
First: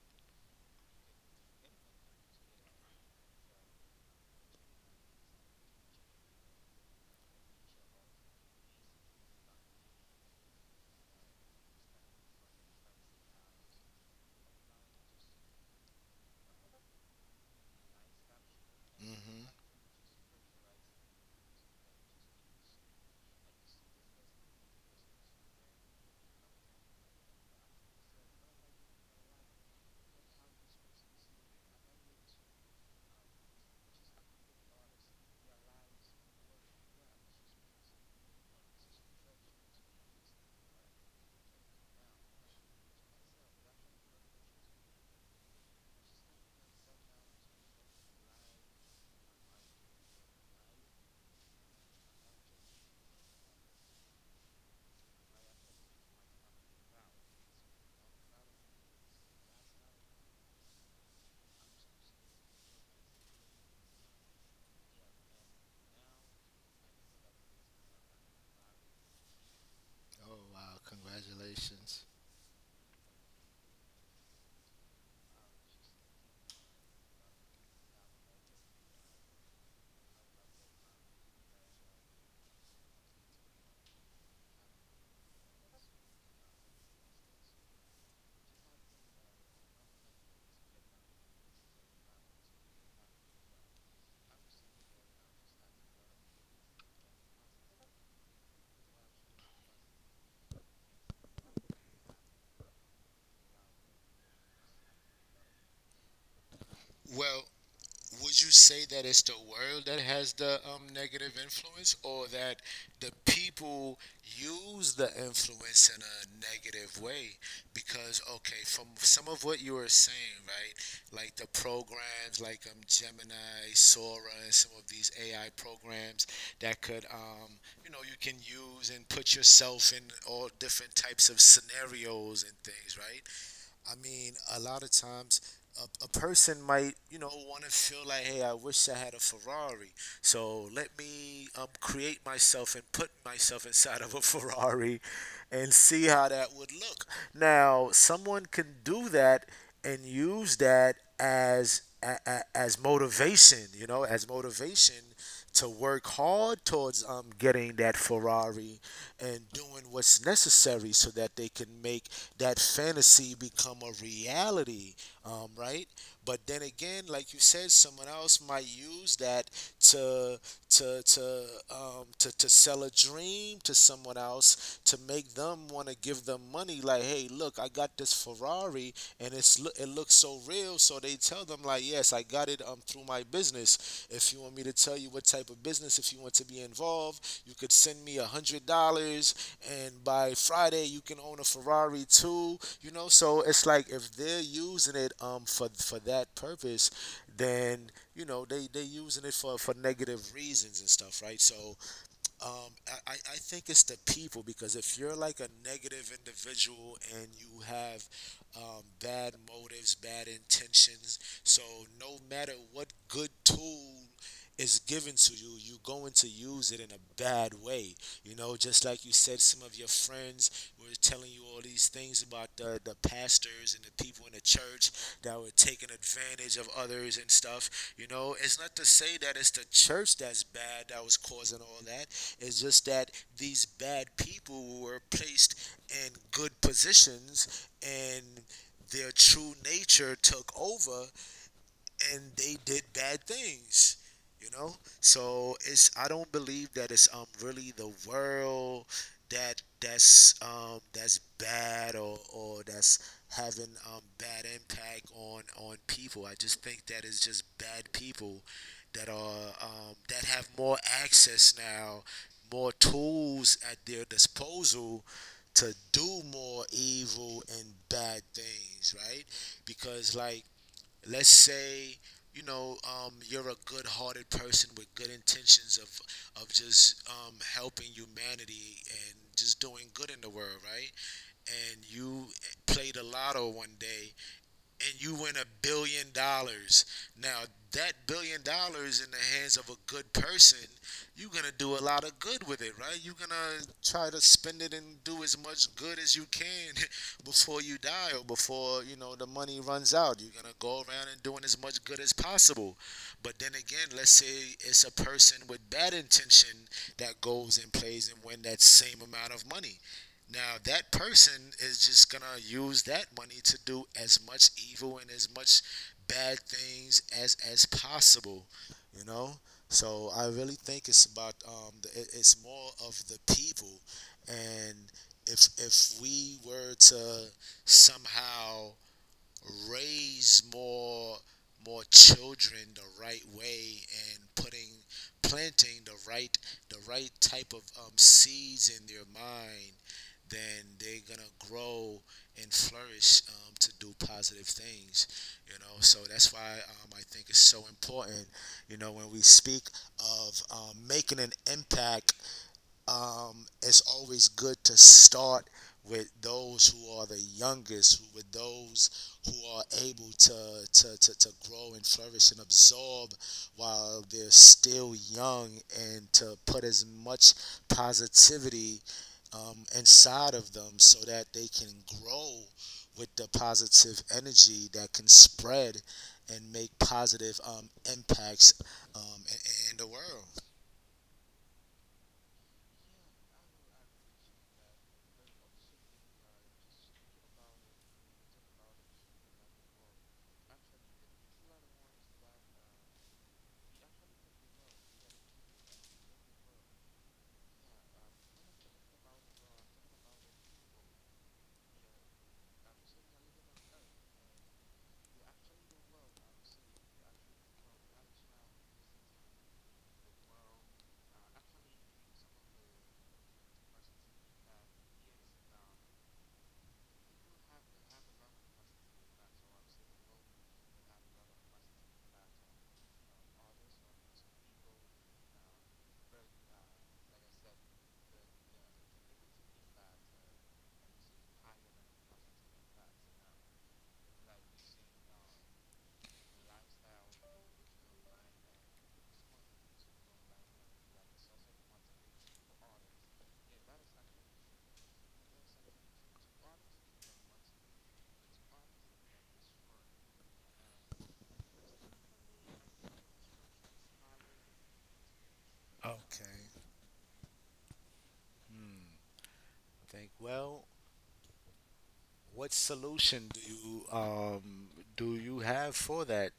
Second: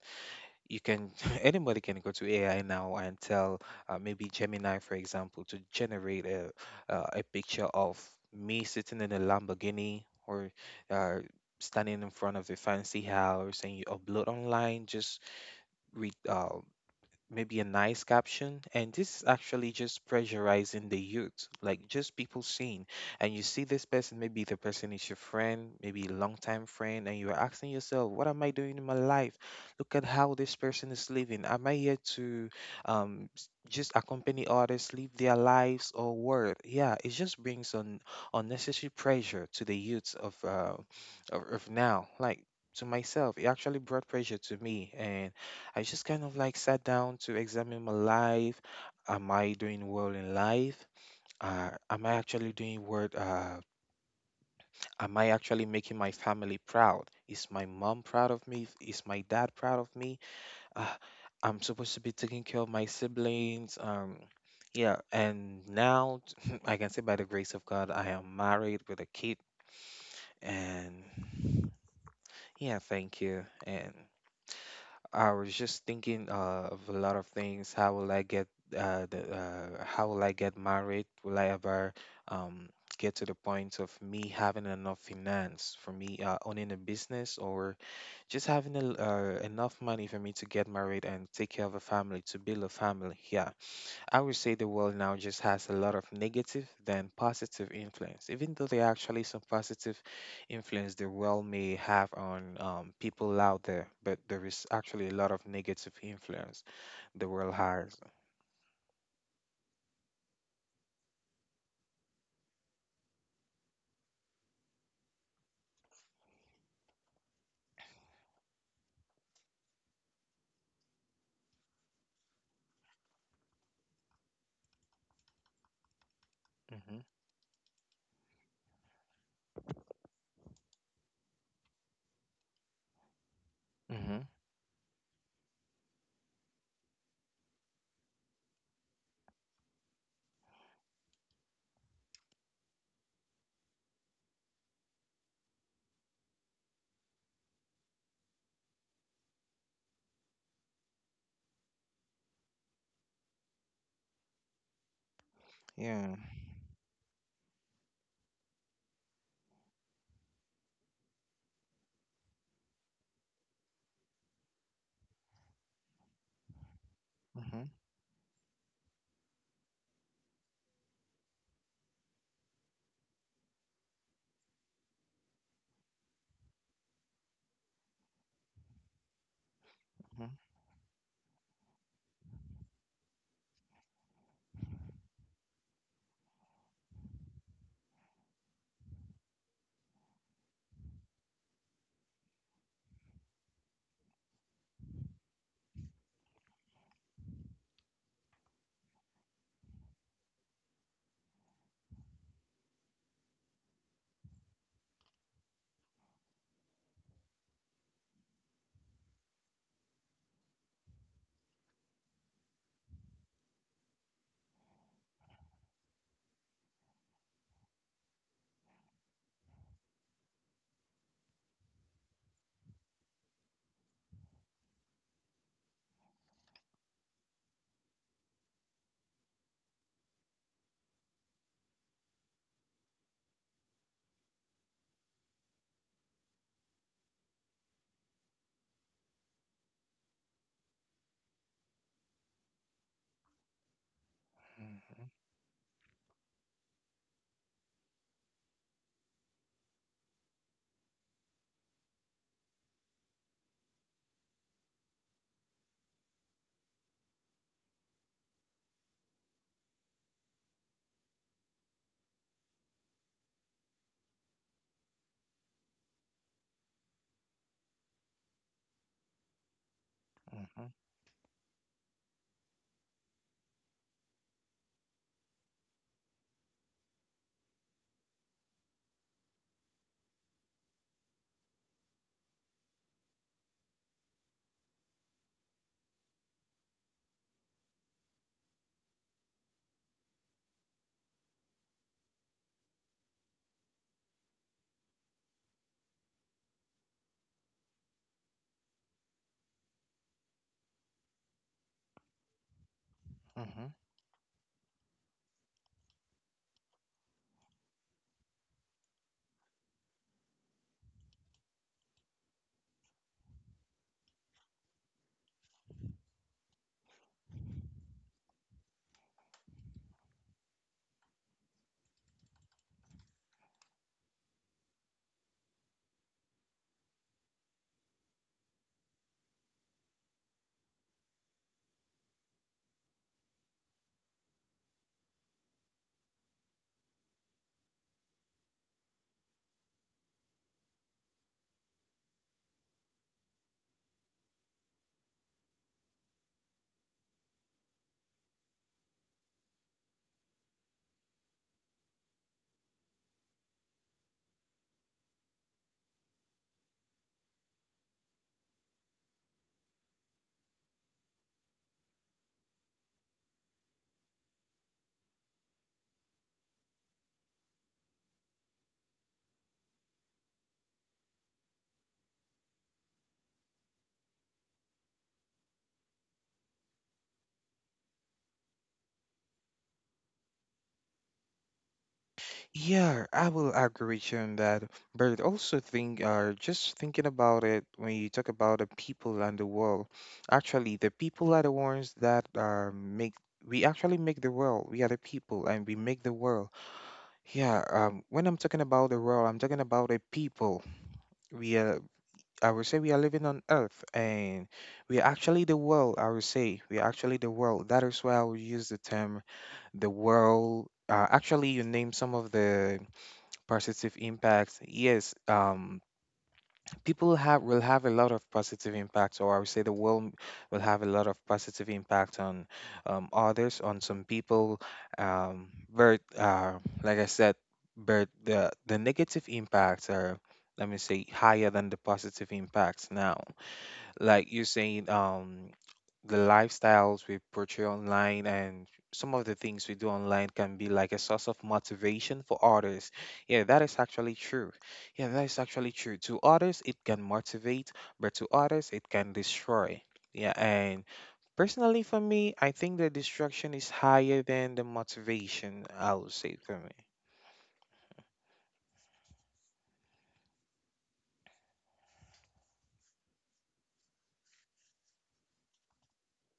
You can <laughs> anybody can go to AI now and tell, maybe Gemini, for example, to generate a, a picture of me sitting in a Lamborghini or uh, standing in front of a fancy house, and you upload online, just read. Maybe a nice caption, and this is actually just pressurizing the youth, like just people seeing. And you see this person, maybe the person is your friend, maybe a longtime friend, and you're asking yourself, what am I doing in my life? Look at how this person is living. Am I here to just accompany others live their lives or what? Yeah, it just brings on unnecessary pressure to the youths of now, like to myself, it actually brought pressure to me, and I just kind of like sat down to examine my life. Am I doing well in life? Am I actually doing what? Am I actually making my family proud? Is my mom proud of me? Is my dad proud of me? Uh, I'm supposed to be taking care of my siblings. Yeah, and now <laughs> I can say by the grace of God, I am married with a kid.
Oh wow.
And
Congratulations.
yeah, thank you. And I was just thinking of a lot of things. How will I get the how will I get married? Will I ever um, get to the point of me having enough finance for me owning a business, or just having a, enough money for me to get married and take care of a family, to build a family? Yeah. I would say the world now just has a lot of negative than positive influence, even though there are actually some positive influence the world may have on people out there, but there is actually a lot of negative influence the
Well,
world has.
would you say that it's the world that has the negative influence, or that the people use the influence in a negative way? Because, okay, from some of what you were saying, right, like the programs, like Gemini, Sora, and some of these AI programs that
Hmm
could, you know, you can use and put yourself in all different types of scenarios and things, right? I
hmm
mean, a lot of times a person might, you know, want to feel like, hey, I wish I had a Ferrari. So let me create myself and put myself inside of a <laughs> Ferrari and see how that would look. Now, someone can do that and use that as motivation, you know, as motivation to work
Yeah.
hard towards getting that Ferrari and doing what's necessary so that they can make that fantasy become a reality, right? But then again, like you
hmm
said, someone else might use that to to sell a dream to someone else to make them want to give them money. Like, hey, look, I got this Ferrari, and it's it looks
hmm
so real. So they tell them like, yes, I got it through my business. If you want me to tell you what type of business, if you want to be involved, you could send me $100, and by Friday you can own a Ferrari too. You know, so it's like if they're using it for that purpose, then you know they using it for negative reasons and stuff, right? So I think it's the people, because if you're like a negative individual and you have bad motives, bad intentions, so no matter what good tool is given to you, you're going to use it in a bad way. You know, just like you said, some of your friends were telling you all these things about the pastors and the people in the church that were taking advantage of others and stuff. You know, it's not to say that it's the church that's bad that was causing all that. It's just that these bad people were placed in good positions and their true nature took over and they did bad things you know so it's I don't believe that it's really the world that's bad or that's having bad impact on people. I just think that it's just bad people that have more access now, more tools at their disposal to do more evil and bad things, right? Because, like,
hmm
let's say, you're a good-hearted person with good intentions of just helping humanity and just doing good in the world, right? And you played the lotto one day and you win $1 billion. Now, that $1 billion in the hands of a good person, you're going to do a lot of good with it, right? You're going to try to spend it and do as much good as you can <laughs> before you die or before, you know, the money runs out. You're going to go around and doing as much good as possible. But then
hmm
again, let's say it's a person with bad intention that goes and plays and win that same amount of money. Now, that person is just going to use that money to do as much evil and as much bad things as possible, you know? So I really think it's about it's more of the people and if we were to somehow raise more children the right way and putting planting the right type of seeds in their mind. Then they're gonna grow and flourish to do positive things. So that's why I think it's so important, you know, when we speak of making an impact. It's always good to start with those who are the with those who are able to grow and flourish and absorb while they're still young, and to put as much positivity inside of them so that they can grow with the positive energy that can spread and make positive impacts in the world.
Yeah, I will agree with you on that. But also think, just thinking about it, when you talk about the people and the world, actually, the people are the ones that make we actually make the world. We are the people, and we make the world. Yeah. When I'm talking about the world, I'm talking about the people. We are. I would say we are living on Earth, and we are actually the world. I would say we are actually the world. That is why I would use the term the world. Actually, you name some of the positive impacts. Yes, people have will have a lot of positive impacts, or I would say the world will have a lot of positive impact on others, on some people. Um, but like I said, but the negative impacts are, let me say, higher than the positive impacts. Now, like you're saying, the lifestyles we portray online and some of the things we do online can be like a source of motivation for others. Yeah, that is actually true. Yeah, that is actually true. To others, it can motivate, but to others, it can destroy. Yeah, and personally for me, I think the destruction is higher than the motivation, I
Oh,
would
okay.
say for me.
Hmm. Think, well, what solution do you have for that,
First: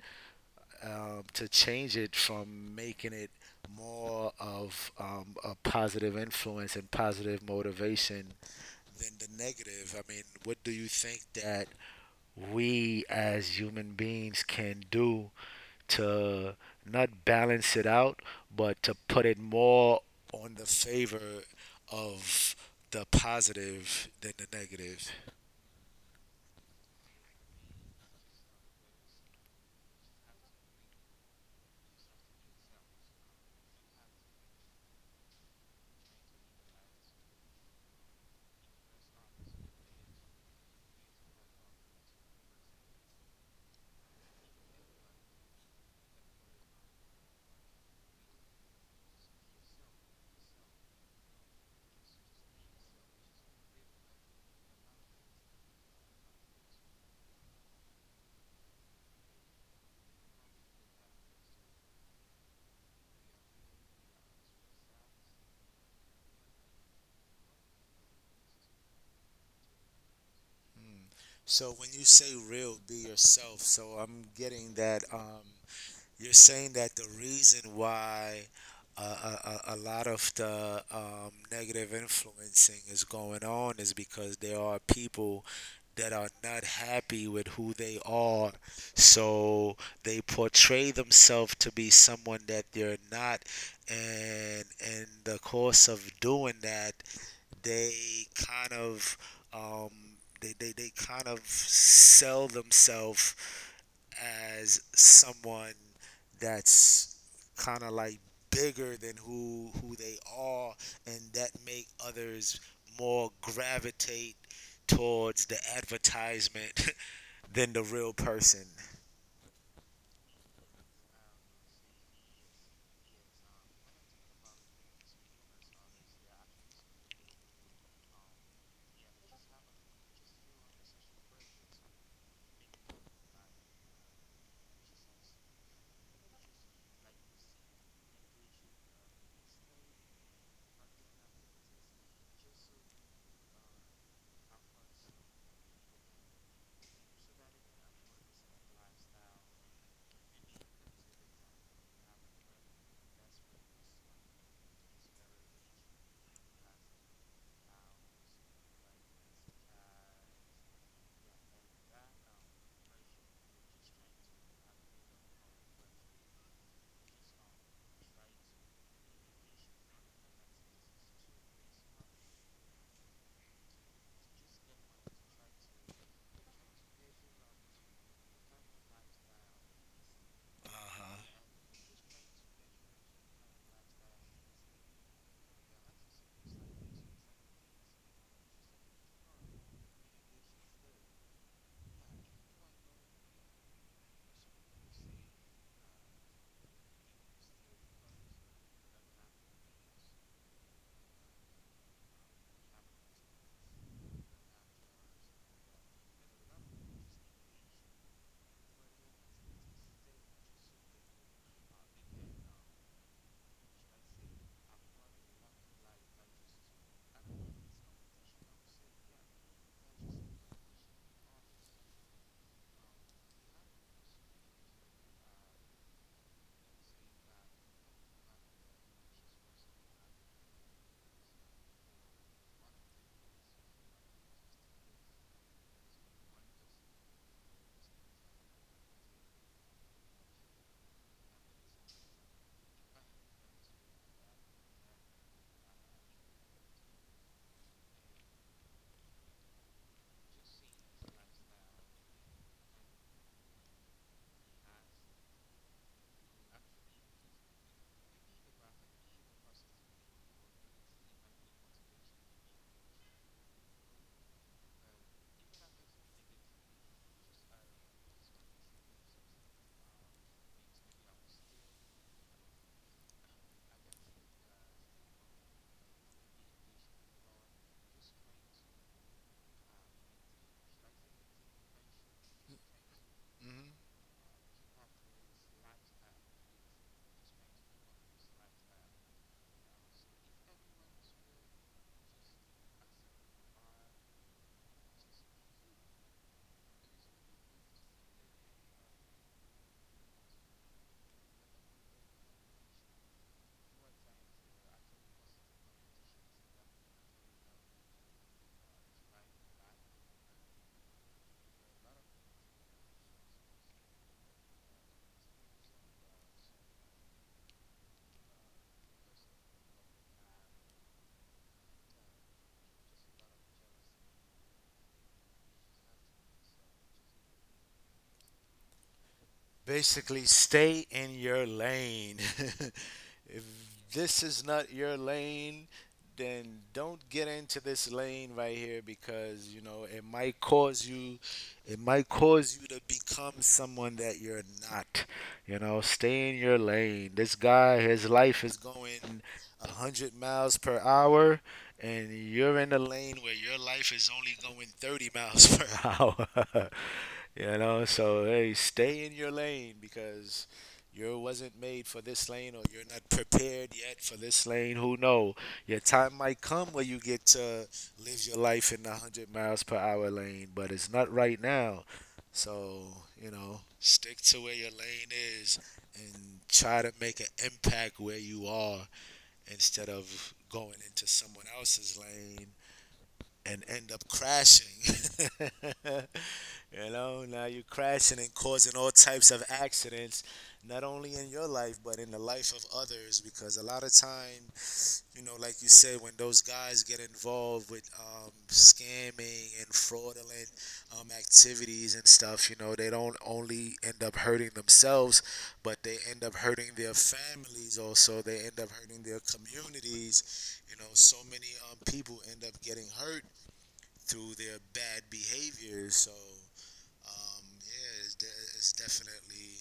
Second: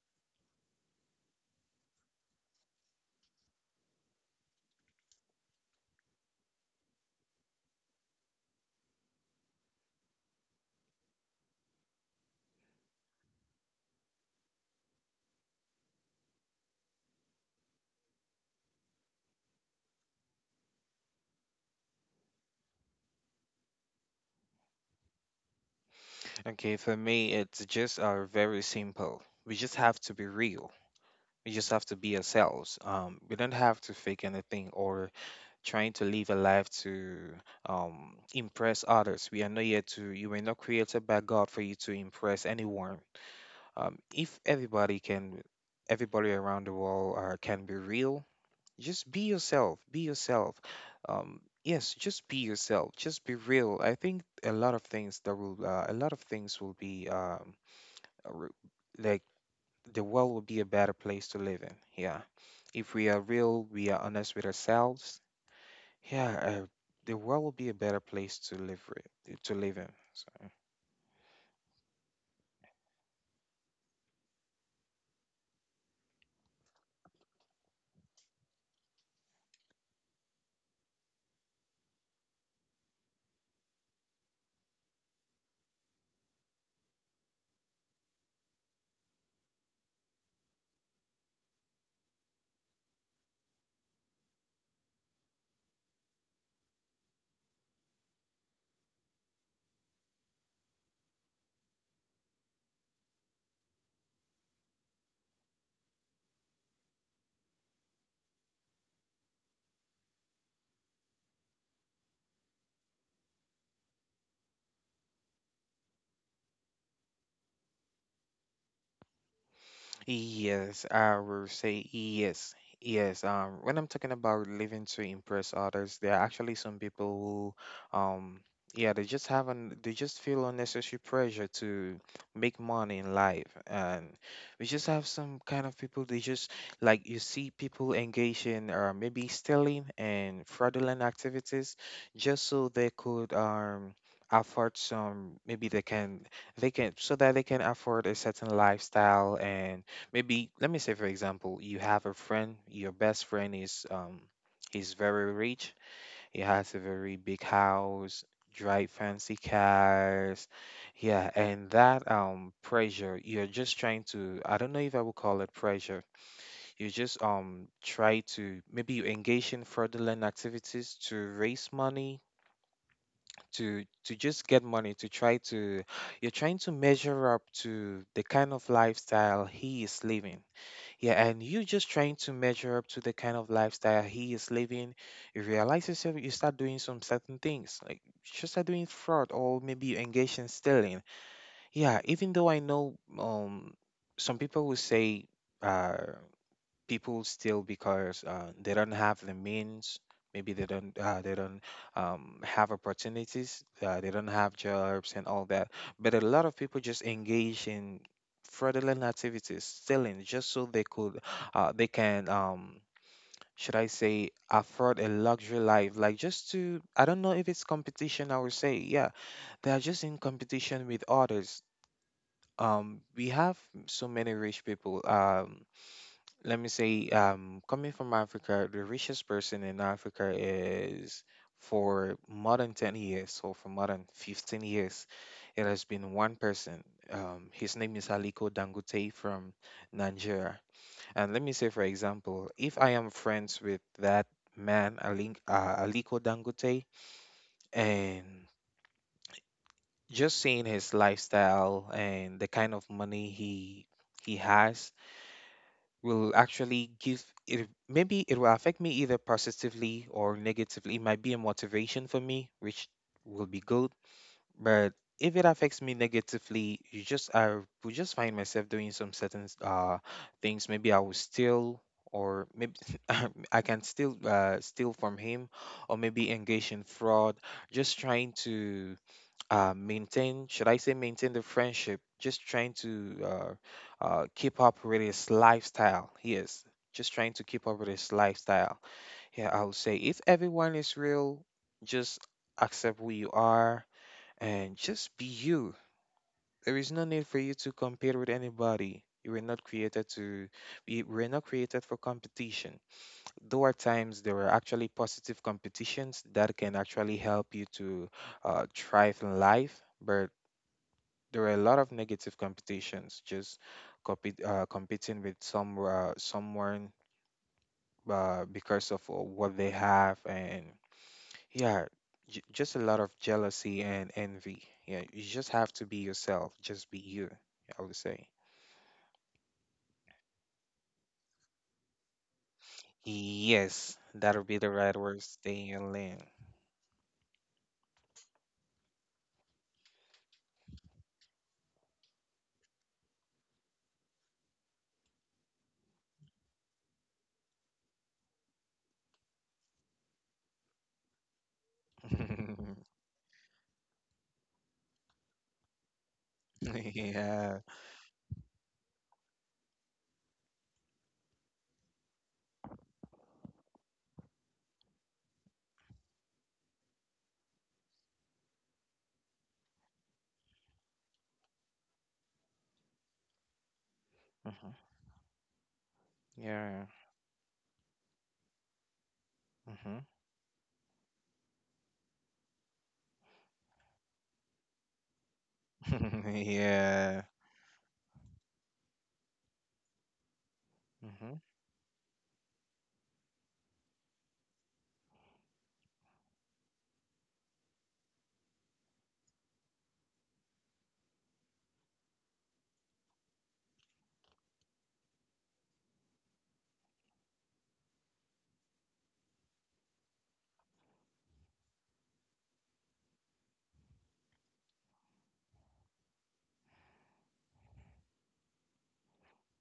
to change it from making it more of a positive influence and positive motivation than the negative? I mean, what do you think that we as human beings can do to not balance it out, but to put it more on the favor of the positive than the negative?
Okay, for me, it's just very simple. We just have to be real. We just have to be ourselves. We don't have to fake anything or trying to live a life to impress others. We are not yet to, you were not created by God for you to impress anyone. If everybody can, everybody around the world can be real, just be yourself, be yourself. Yes, just be yourself, just be real. I think a lot of things that will, a lot of things will be uh, re- like the world will be a better place to live in. Yeah. If we are real, we are honest with ourselves, yeah, the world will be a better place to live to live in. So,
Mm. So when you say real, be yourself. So I'm getting that you're saying that the reason why uh, a lot of the negative influencing is going on is because there are people that are not happy with who they are. So they portray themselves to be someone that they're not. And in the course of doing that, they kind of um, they kind of sell themselves as someone that's kind of like bigger than who they are, and that make others more gravitate towards the advertisement <laughs> than the real person.
yes, I will say yes. Yes, when I'm talking about living to impress others, there are actually some people who, yeah, they just haven't, they just feel unnecessary pressure to make money in life. And we just have some kind of people, they just, like, you see people engage in maybe stealing and fraudulent activities just so they could, afford some, maybe they can, so that they can afford a certain lifestyle. And maybe, let me say, for example, you have a friend, your best friend is he's very rich, he has a very big house, drive fancy cars. Yeah, and that pressure, you're just trying to, I don't know if I would call it pressure, you just try to, maybe you engage in fraudulent activities to raise money to just get money to try to, you're trying to measure up to the kind of lifestyle he is living.
Uh huh.
Yeah, and you just trying to measure up to the kind of lifestyle he is living. You realize yourself, you start doing some certain things, like you should start doing fraud or maybe you engage in stealing. Yeah, even though I know some people will say uh people still because they don't have the means, maybe they don't have opportunities, they don't have jobs and all that, but a lot of people just engage in fraudulent activities, stealing, just so they could, they can should I say afford a luxury life, like just to, I don't know if it's competition, I would say, yeah, they are just in competition with others. Um, we have so many rich people. Let me say, coming from Africa, the richest person in Africa is for more than 10 years, so for more than 15 years, it has been one person. His name is Aliko Dangote from Nigeria. And let me say, for example, if I am friends with that man, Aliko Dangote, and just seeing his lifestyle and the kind of money he has, will actually give it, maybe it will affect me either positively or negatively. It might be a motivation for me, which will be good, but if it affects me negatively, you just I will just find myself doing some certain things, maybe I will steal, or maybe <laughs> I can still steal from him, or maybe engage in fraud, just trying to maintain, should I say maintain the friendship, just trying to
Hmm.
keep up with his lifestyle. Yes, just trying to keep up with his lifestyle. Yeah, I would say if everyone is real, just accept who you are and just be you. There is no need for you to compete with anybody. You were not created to We were not created for competition, though at times there are actually positive competitions that can actually help you to thrive in life. But there were a lot of negative competitions, just competing with someone because of what they have. And yeah, just a lot of jealousy and envy. Yeah, you just have to be yourself, just be you, I would say.
Basically, stay in your lane. <laughs> If
Yes,
this is
that'll be
not
the
your
right word,
lane,
stay in your lane.
then don't get into this lane right here because, you know, it might cause you to become someone that you're not. You know, stay in your lane. This guy, his life is going 100 miles per hour, and you're in a lane where your life is only going 30 miles <laughs> per hour.
<laughs>
You
yeah
know, so hey, stay in your lane because you wasn't made for this lane, or you're not prepared yet for this lane. Who know? Your time might come where you get to live your life in the 100 miles per hour lane, but it's not right now. So, you know, stick to where your
hmm
lane is and try
yeah
to make an impact where you are instead of going into someone else's lane and end up crashing. <laughs>
hmm
You
<laughs> yeah
know, now you're crashing and causing all types of accidents, not only in
hmm
your life, but in the life of others. Because a lot of time, you know, like you said, when those guys get involved with scamming and fraudulent activities and stuff, you know, they don't only end up hurting themselves, but they end up hurting their families also. They end up hurting their communities. You know, so many people end up getting hurt through their bad behavior. So, yeah, it's definitely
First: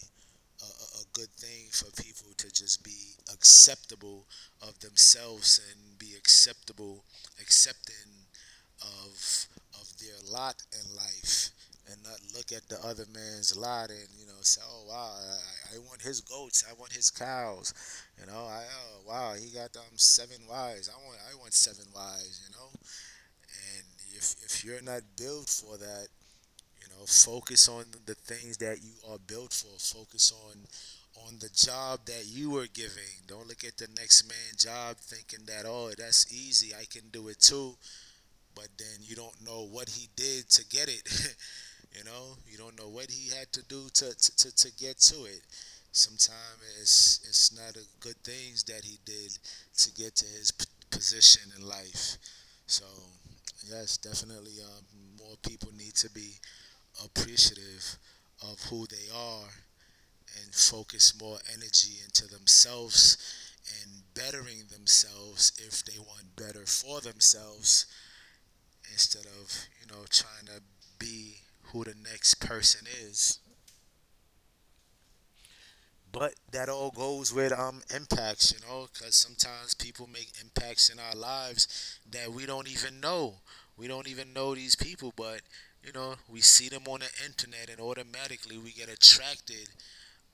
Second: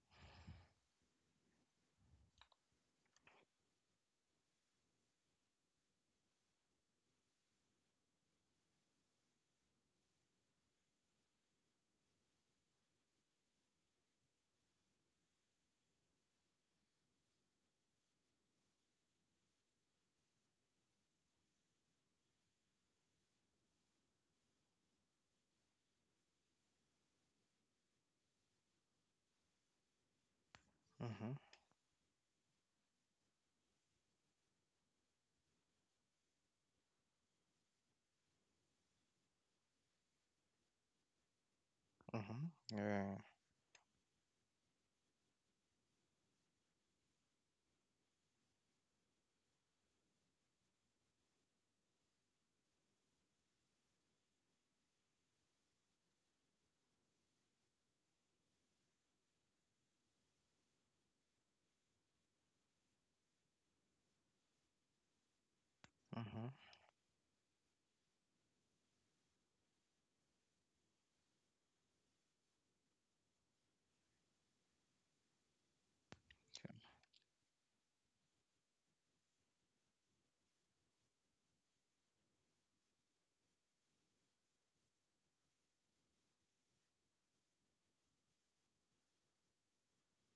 good thing for people to just be acceptable of themselves and be accepting of their lot in life, and not look at the other man's lot and, you know, say, oh wow, I want his goats, I want his cows, you know, I oh wow, he got 7 wives, I want 7 wives, you know. And if you're not built for that, you know, focus on the things that you are built for. Focus on
hmm
the job that you were giving. Don't look at the next man's job thinking that, oh, that's easy. I can do it too. But then you don't know what he did to get it. <laughs> You know,
hmm
you don't know what
yeah
he had to do to get to it. Sometimes it's not a good things that he did to get to his position in life. So yes, definitely, more people need to be appreciative of who they are and focus more energy into themselves and bettering themselves if they want
hmm
better for themselves instead of, you know, trying to be who the next person is. But that all goes with impacts, you know, because sometimes people make impacts in our lives that we don't even know. We don't even know these people, but, you know, we see them on the internet, and automatically we get attracted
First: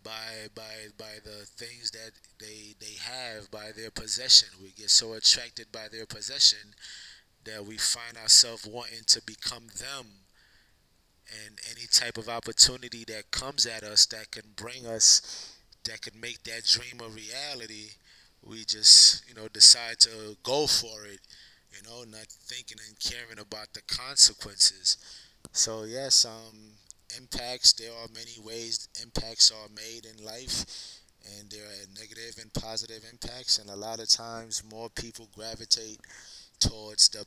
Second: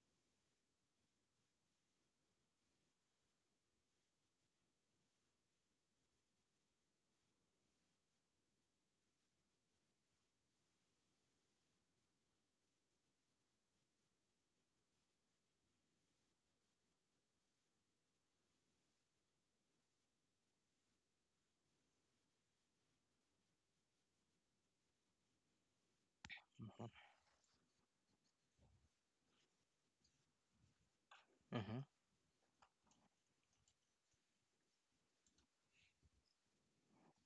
by the things that they have, by their possession. We get so attracted by their possession that we find ourselves wanting to become them, and any type of opportunity that comes at us that can bring us that can make that dream a reality, we just, you know, decide to go for it, you know, not thinking and caring about the consequences. So yes, impacts, there are many ways impacts are made in life, and there
hmm
are negative and positive impacts, and a lot of times more people gravitate towards the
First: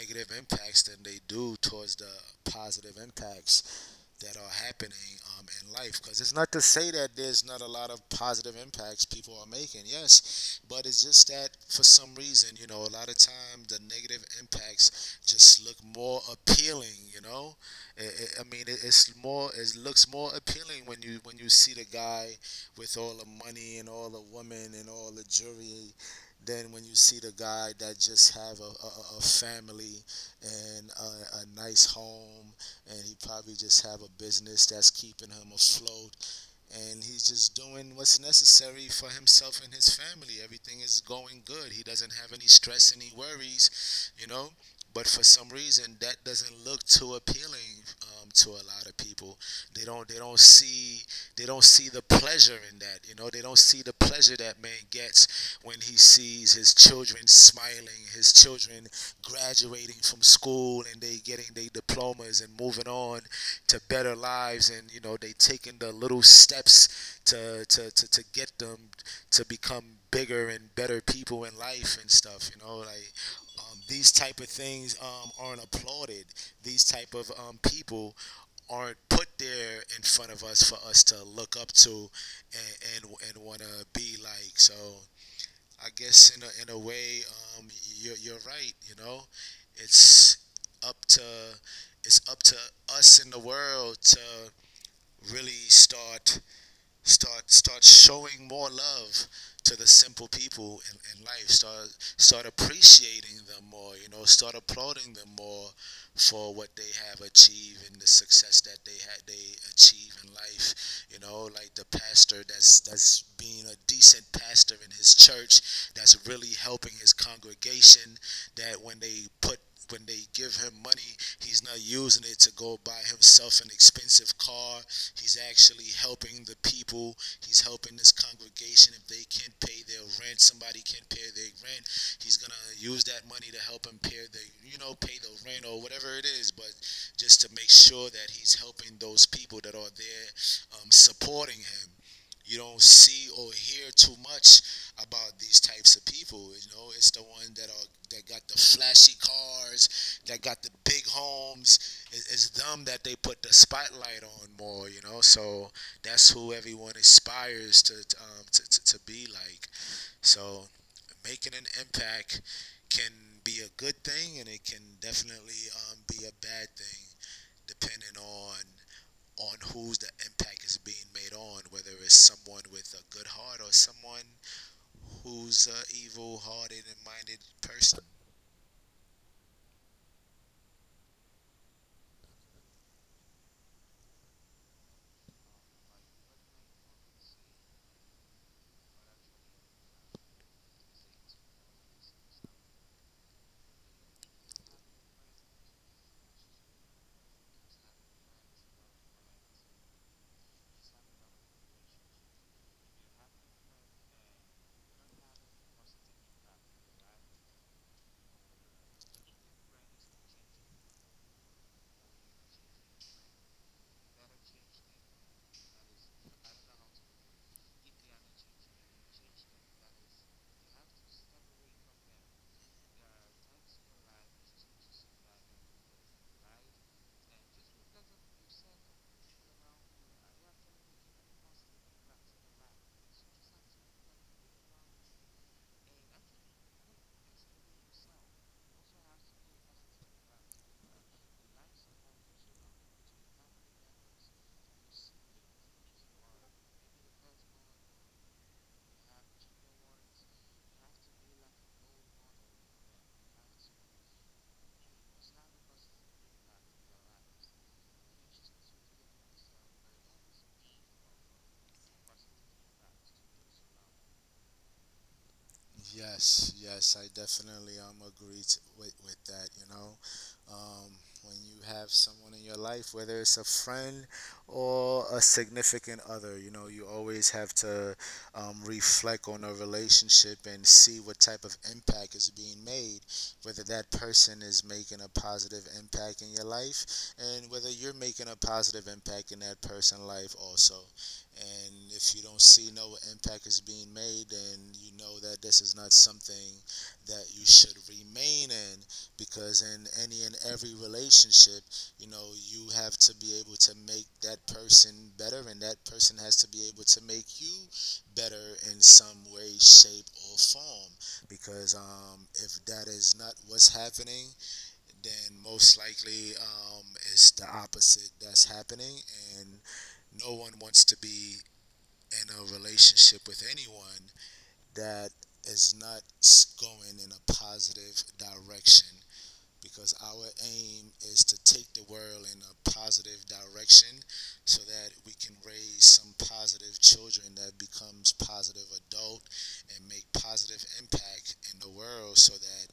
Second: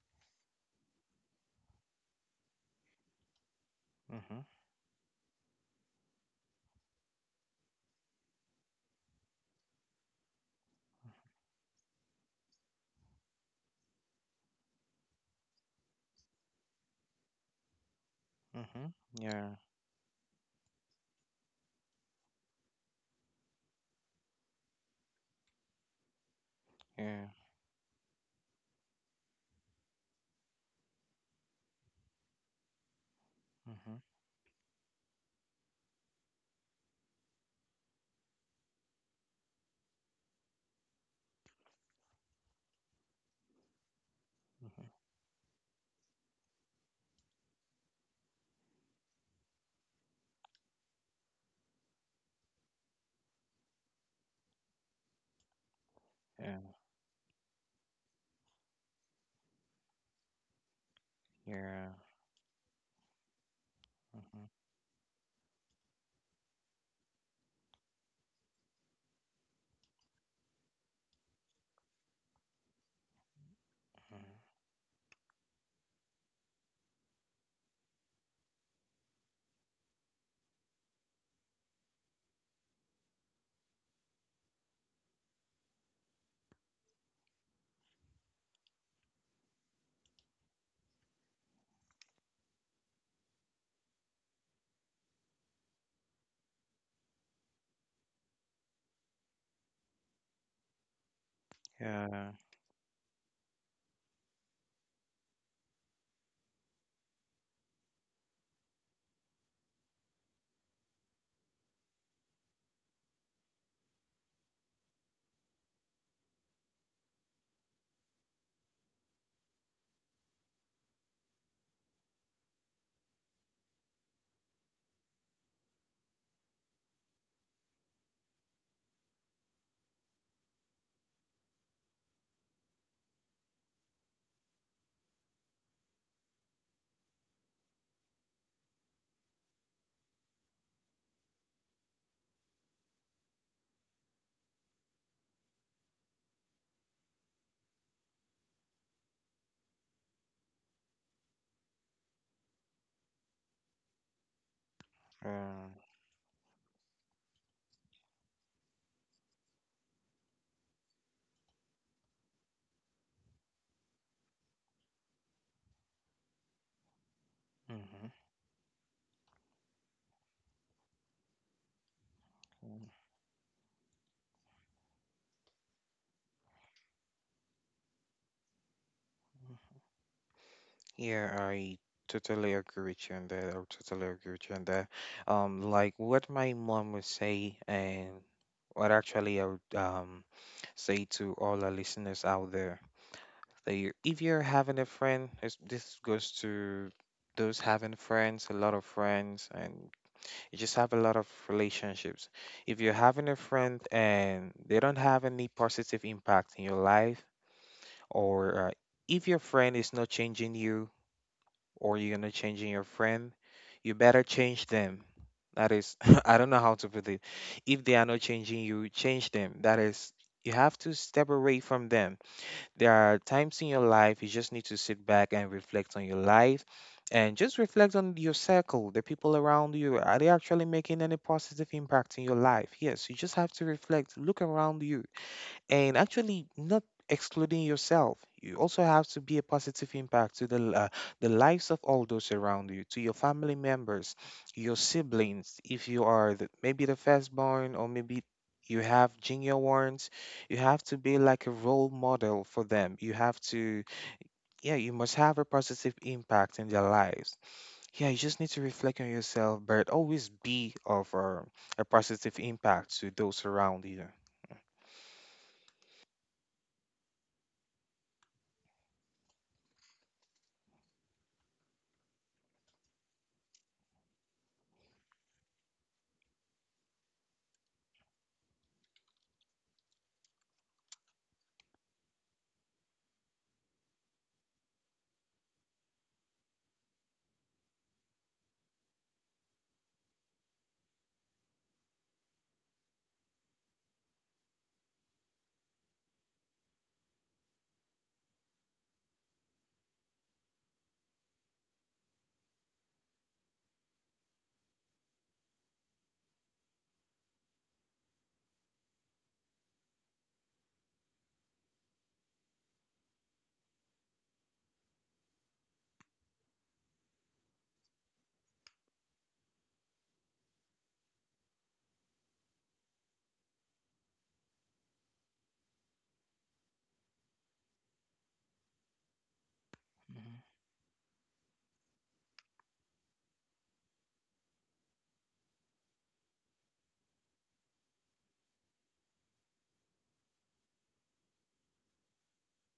negative impacts than they do towards the positive impacts that
hmm
are happening in life. Because it's not to say that there's not a lot of positive impacts people are making, yes, but it's just that for some reason, you know, a lot of time the negative impacts just look more appealing. You know, I mean,
Mm-hmm.
it's
Yeah.
more, it looks more appealing when you see the guy with all the money and all the women and all the jewelry than when you see
Yeah.
the guy that just have a family and a nice home, and he probably just
Mm-hmm.
have a business that's keeping him afloat, and he's just doing what's necessary for himself and his family. Everything is going good. He doesn't have any stress, any worries, you know.
Mm-hmm.
But for some reason, that doesn't look too appealing to a lot of people. They don't see. They don't see the pleasure in that. You know. They don't see the pleasure that man gets when he sees
Yeah.
his children smiling, his children graduating from school, and they getting their
Yeah.
diplomas and moving on to better
Mm-hmm.
lives, and, you know, they taking the little steps to get them to become bigger and better people in life and stuff, you know, like, these
Mm-hmm.
type of things aren't applauded. These type of people aren't put there in front of us for us to look up to and and want to be like. So I guess in a way, um, you're right. You know, it's up to it's up to us in the world to really start showing more love to the simple people in life. Start
Yeah.
appreciating them more, you know, start applauding them more for what they have achieved and the success that they achieve in life, you know, like the pastor that's being a decent pastor in his church, that's really helping his congregation, that when they put when they give him money, he's not using it to go buy himself an expensive car. He's actually helping the people. He's helping this congregation. If they can't pay their rent, He's gonna use that money to help him pay the, you know, pay the rent or whatever it is. But just to make sure that he's helping those people that are there, supporting him. You don't see or hear too much about these types of people. You know, it's the ones that are that got the flashy cars, that got the big homes, it's them that they put the spotlight on more, you know.
Um.
So that's who everyone aspires to be like. So making an impact can be a good thing, and it can definitely be a bad thing,
Mm-hmm.
depending on who's the impact is being made on, whether it's someone with a good heart or someone who's a evil-hearted and minded person.
Yeah, I totally agree with you on that. I totally agree with you on that. Like what my mom would say, and what actually I would say to all our listeners out there, that you, if you're having a friend, this goes to those having friends, a lot of friends, and you just have a lot of relationships. If you're having a friend and they don't have any positive impact in your life, or if your friend is not changing you, or you're not changing your friend, you better change them. That is, <laughs> I don't know how to put it. If they are not changing you, change them. That is, you have to step away from them. There are times in your life you just need to sit back and reflect on your life and just reflect on your circle, the people around you. Are they actually making any positive impact in your life? Yes, you just have to reflect, look around you, and actually not excluding yourself, you also have to be a positive impact to the the lives of all those around you, to your family members, your siblings. If you are the, maybe the firstborn, or maybe you have junior ones, you have to be like a role model for them. You have to, yeah, you must have a positive impact in their lives. Yeah, you just need to reflect on yourself, but always be of a positive impact to those around you.
Yes, I definitely agree t with that. You know, um, when you have someone in your life, whether it's a friend or a significant other, you know, you always have to reflect on a relationship and see what type of impact is being made, whether that person is making a positive impact in your life, and whether you're making a positive impact in that person's life also. And if you don't see no impact is being made, then you know that this is not something that you should remain in, because in any and every relationship, you know, you have to be able to make that person better, and that person has to be able to make you better in some way, shape, or form. Because if that is not what's happening, then most likely it's the opposite that's happening. And no one wants to be in a relationship with anyone that is not going in a positive direction, because our
Mhm.
aim is to take the world in a positive direction, so that we can raise some positive children that becomes positive adult and make positive impact in the world, so that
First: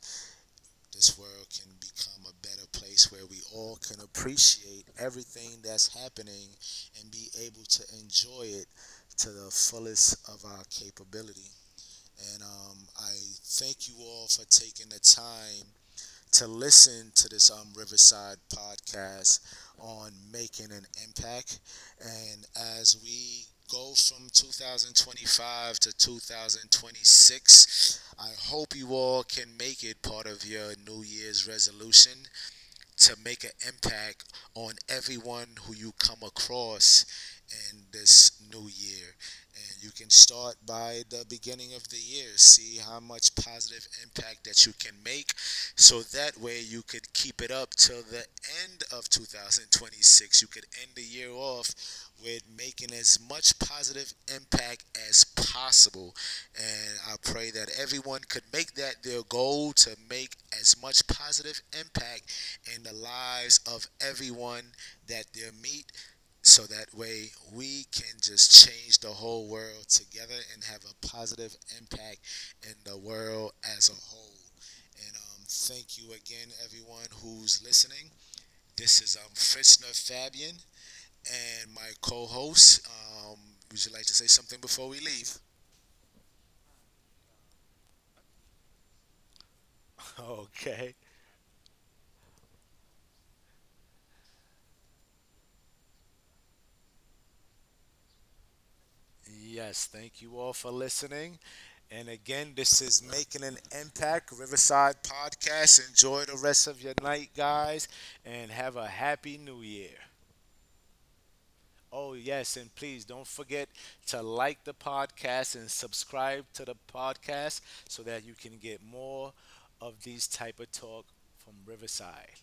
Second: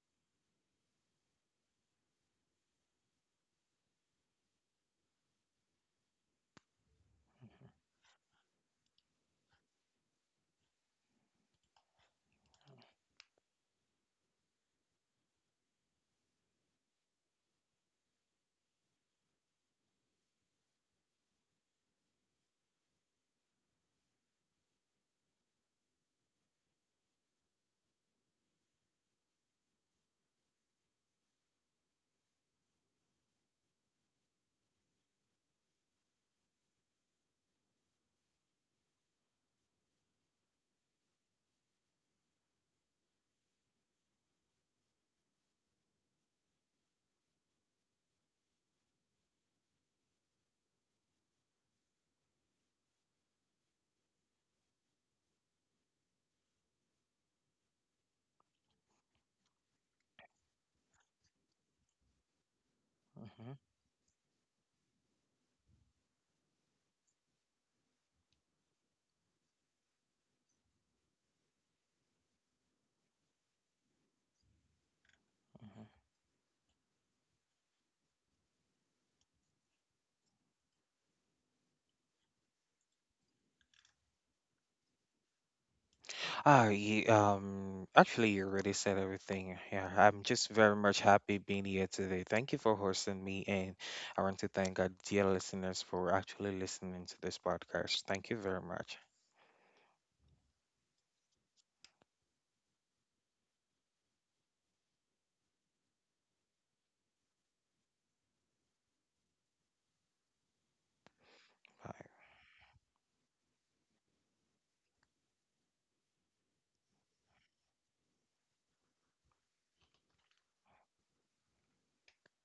this world can become a better place where we all can appreciate everything that's happening and be able to enjoy it to the fullest of our capability. And I thank you all for taking the time to listen to this Riverside podcast on making an impact. And as we go from 2025 to 2026, I hope you all can make it part of your New Year's resolution to make an impact on everyone who you come across in this new year. And you can start by the beginning of the year, see how much positive impact that you can make. So that way you could keep it up till the end of 2026. You could end the year off with making as much positive impact as possible. And I pray that everyone could make that their goal to make as much positive impact in the
mhm,
lives of everyone that they meet, so that way we can just change the whole world together and have a positive impact in the world as a whole. And
mhm.
thank you again, everyone who's listening. This is Fritzner Fabian and my co host. Would you like to say something before we leave? <laughs>
Ah, ye actually, you already said everything. Yeah, I'm just very
Okay.
much happy being here today. Thank you for hosting me, and I want to thank our dear listeners for actually listening to this podcast. Thank you very much.
Yes, thank you all for listening. And again, this is Making an Impact Riverside Podcast. Enjoy the rest of your night, guys, and have a happy new year. Oh,
Bye.
yes, and please don't forget to like the podcast and subscribe to the podcast so that you can get more of these type of talk from Riverside.